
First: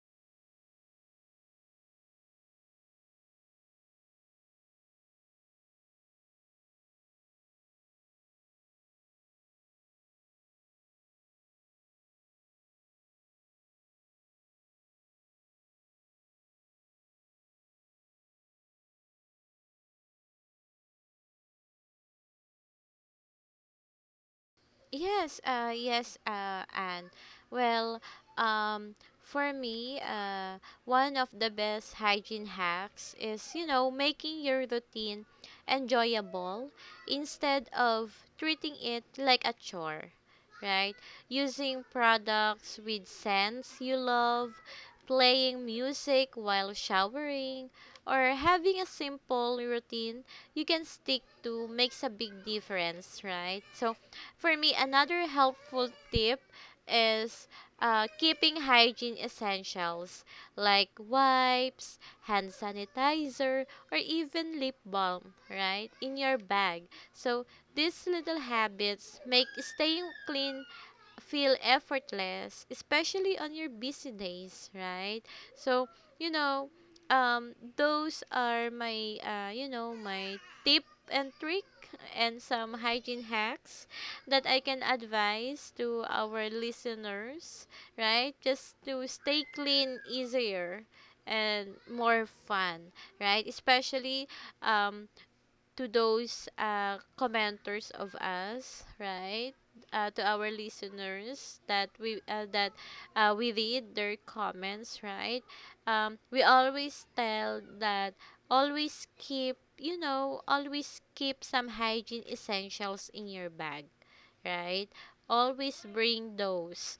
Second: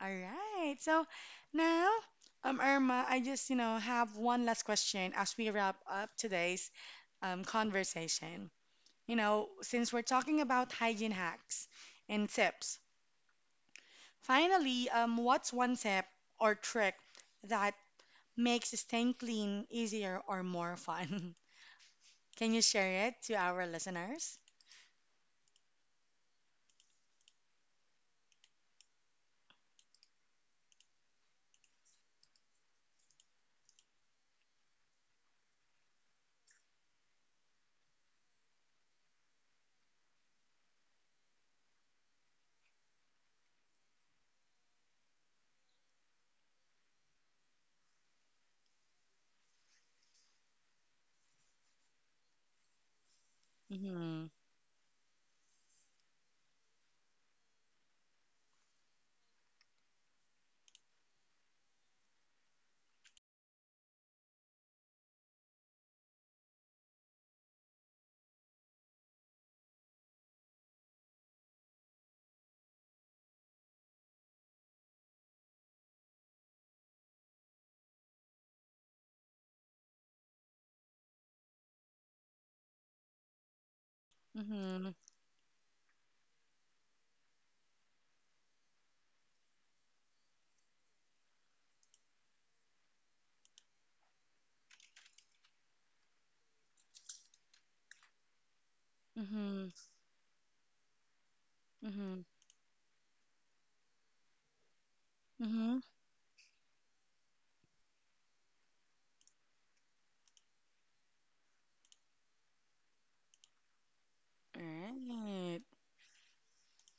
S1: All right. So now, um, Irma, I just, you know, have one last question as we wrap up today's um, conversation. You know, since we're talking about hygiene hacks and tips, finally, um, what's one tip or trick that makes staying clean easier or more fun? Can you share it to our listeners?
S2: Yes, uh, yes, uh, and well, um, for me, uh, one of the best hygiene hacks is, you know, making your routine enjoyable instead of treating it like a chore, right? Using products with scents you love, playing music while showering, or having a simple routine you can stick to makes a big difference, right? So,
S1: Mm-hmm.
S2: for me, another helpful tip is uh, keeping hygiene essentials like wipes, hand sanitizer, or even lip balm, right, in your bag. So these little habits make staying clean feel effortless, especially on your busy days, right? So, you know, um, those are my, uh, you know, my tip and trick and some hygiene hacks that I can
S1: Mm-hmm.
S2: advise to our listeners, right? Just to stay clean easier and more fun, right? Especially um, to those uh, commenters of us, right?
S1: Mm-hmm.
S2: Uh, to our listeners that
S1: Mm-hmm.
S2: we uh, that uh, we read their comments, right?
S1: Mm-hmm.
S2: Um, we always tell that always keep you know always keep some hygiene essentials in your bag, right?
S1: Right.
S2: Always bring those,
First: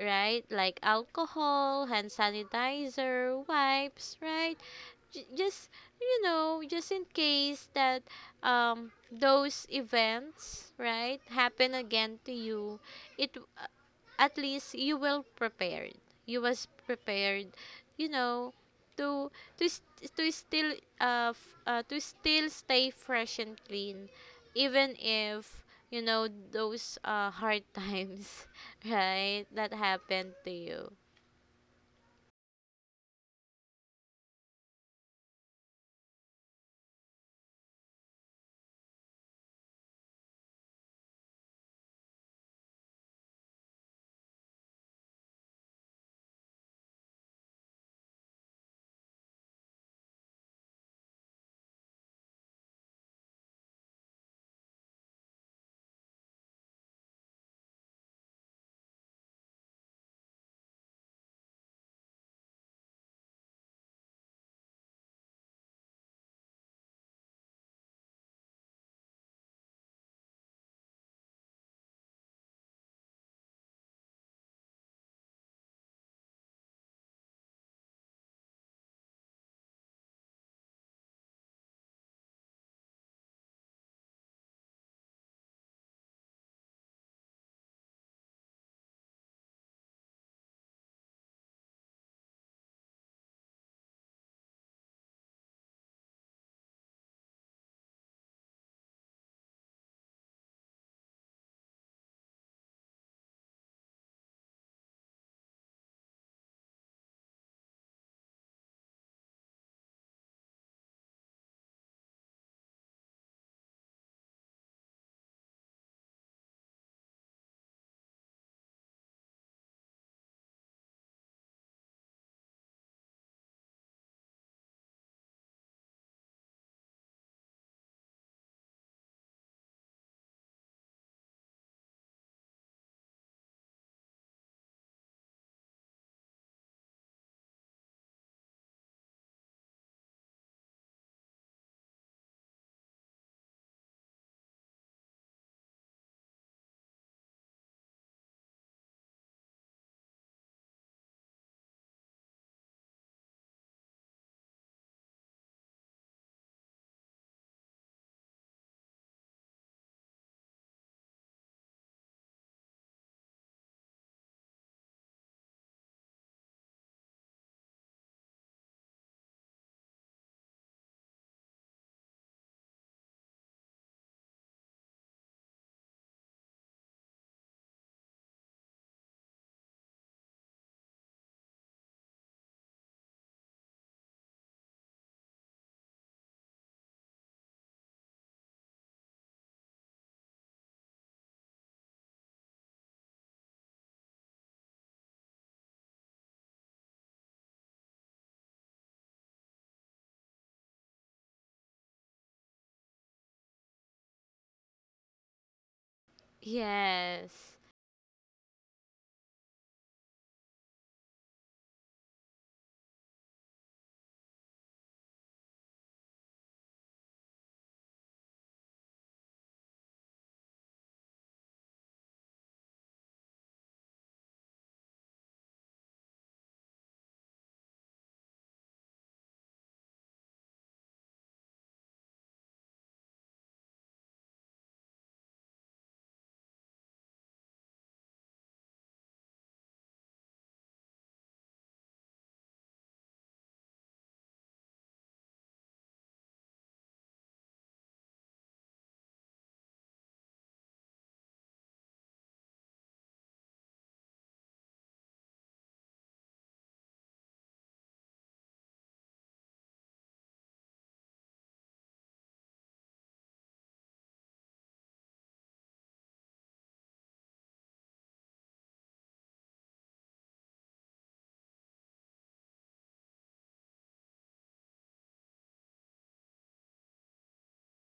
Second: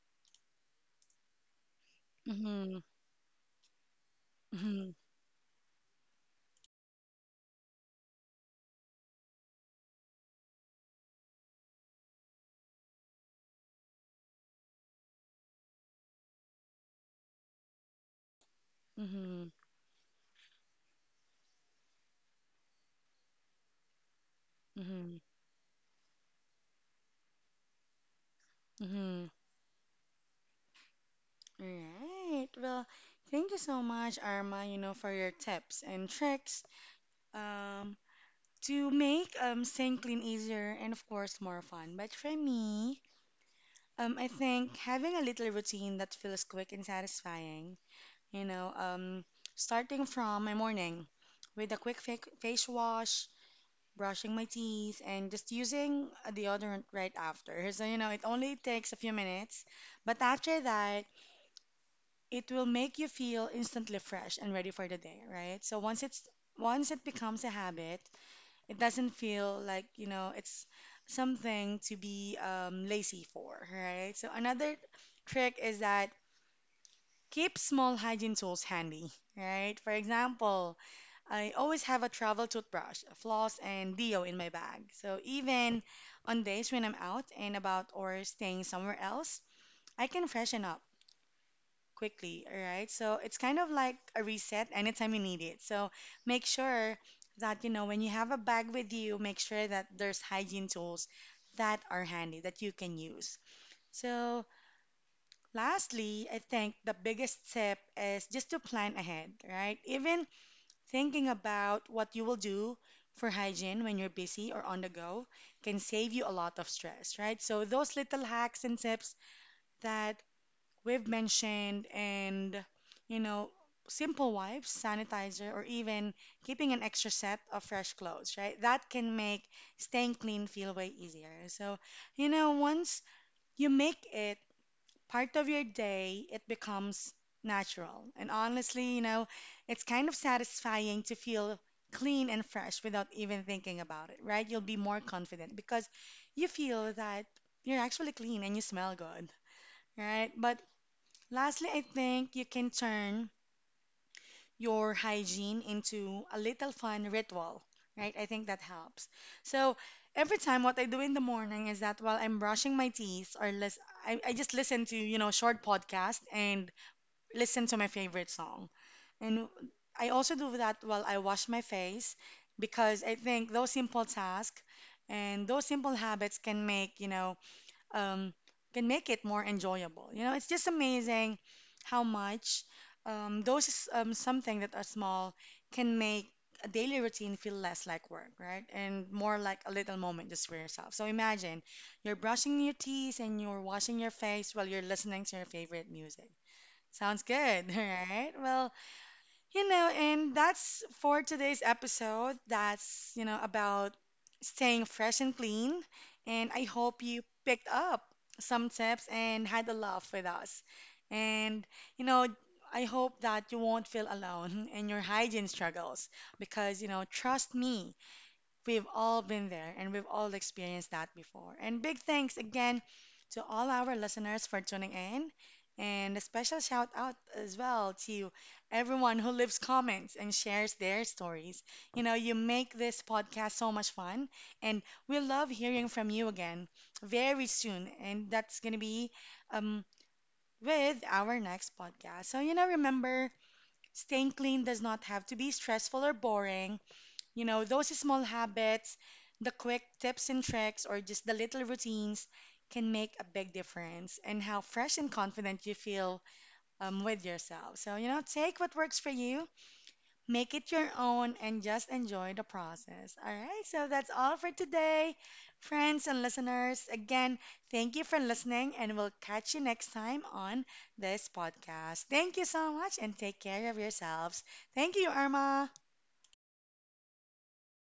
S2: right? Like alcohol, hand
S1: Mm-hmm.
S2: sanitizer, wipes, right?
S1: Mm-hmm.
S2: J- just, you know just in case that um those events, right, happen again to you, it uh, at least you will prepared. You was prepared, you know, to
S1: Mm-hmm.
S2: to st- to still uh, f- uh to still stay fresh and clean even
S1: Mm-hmm.
S2: if, you know, those uh hard times
S1: Mm-hmm.
S2: right that happened to you.
S1: Right. Well, thank you so much, Arma, you know, for your tips and tricks um, to make um, staying clean easier and, of course, more fun. But for me, um, I think having a little routine that feels quick and satisfying, you know, um, starting from my morning with a quick fa face wash, brushing my teeth, and just using a deodorant right after. So, you know, it only takes a few minutes, but after that, it will make you feel instantly fresh and ready for the day, right? So once it's once it becomes a habit, it doesn't feel like, you know, it's something to be um, lazy for, right? So another trick is that keep small hygiene tools handy, right? For example, I always have a travel toothbrush, a floss, and deo in my bag. So even on days when I'm out and about or staying somewhere else, I can freshen up quickly, all right? So it's kind of like a reset anytime you need it. So make sure that, you know, when you have a bag with you, make sure that there's hygiene tools that are handy that you can use. So lastly, I think the biggest tip is just to plan ahead, right? Even thinking about what you will do for hygiene when you're busy or on the go can save you a lot of stress, right? So those little hacks and tips that we've mentioned and, you know, simple wipes, sanitizer, or even keeping an extra set of fresh clothes, right? That can make staying clean feel way easier. So, you know, once you make it part of your day, it becomes natural. And honestly, you know, it's kind of satisfying to feel clean and fresh without even thinking about it, right? You'll be more confident because you feel that you're actually clean and you smell good, right? But lastly, I think you can turn your hygiene into a little fun ritual, right? I think that helps. So every time what I do in the morning is that while I'm brushing my teeth or lis- I, I just listen to, you know, short podcast and listen to my favorite song. And I also do that while I wash my face because I think those simple tasks and those simple habits can make, you know, um, can make it more enjoyable. You know, it's just amazing how much um, those is, um, something that are small can make a daily routine feel less like work, right? And more like a little moment just for yourself. So imagine you're brushing your teeth and you're washing your face while you're listening to your favorite music. Sounds good, all right? Well, you know, and that's for today's episode. That's, you know, about staying fresh and clean. And I hope you
S2: Yes.
S1: picked up some tips and had a laugh with us. And, you know, I hope that you won't feel alone in your hygiene struggles because, you know, trust me, we've all been there and we've all experienced that before. And big thanks again to all our listeners for tuning in. And a special shout out as well to everyone who leaves comments and shares their stories. You know, you make this podcast so much fun, and we love hearing from you again very soon. And that's going to be um, with our next podcast. So, you know, remember, staying clean does not have to be stressful or boring. You know, those small habits, the quick tips and tricks, or just the little routines can make a big difference in how fresh and confident you feel um, with yourself. So, you know, take what works for you, make it your own, and just enjoy the process. All right, so that's all for today, friends and listeners. Again, thank you for listening, and we'll catch you next time on this podcast. Thank you so much, and take care of yourselves. Thank you, Irma.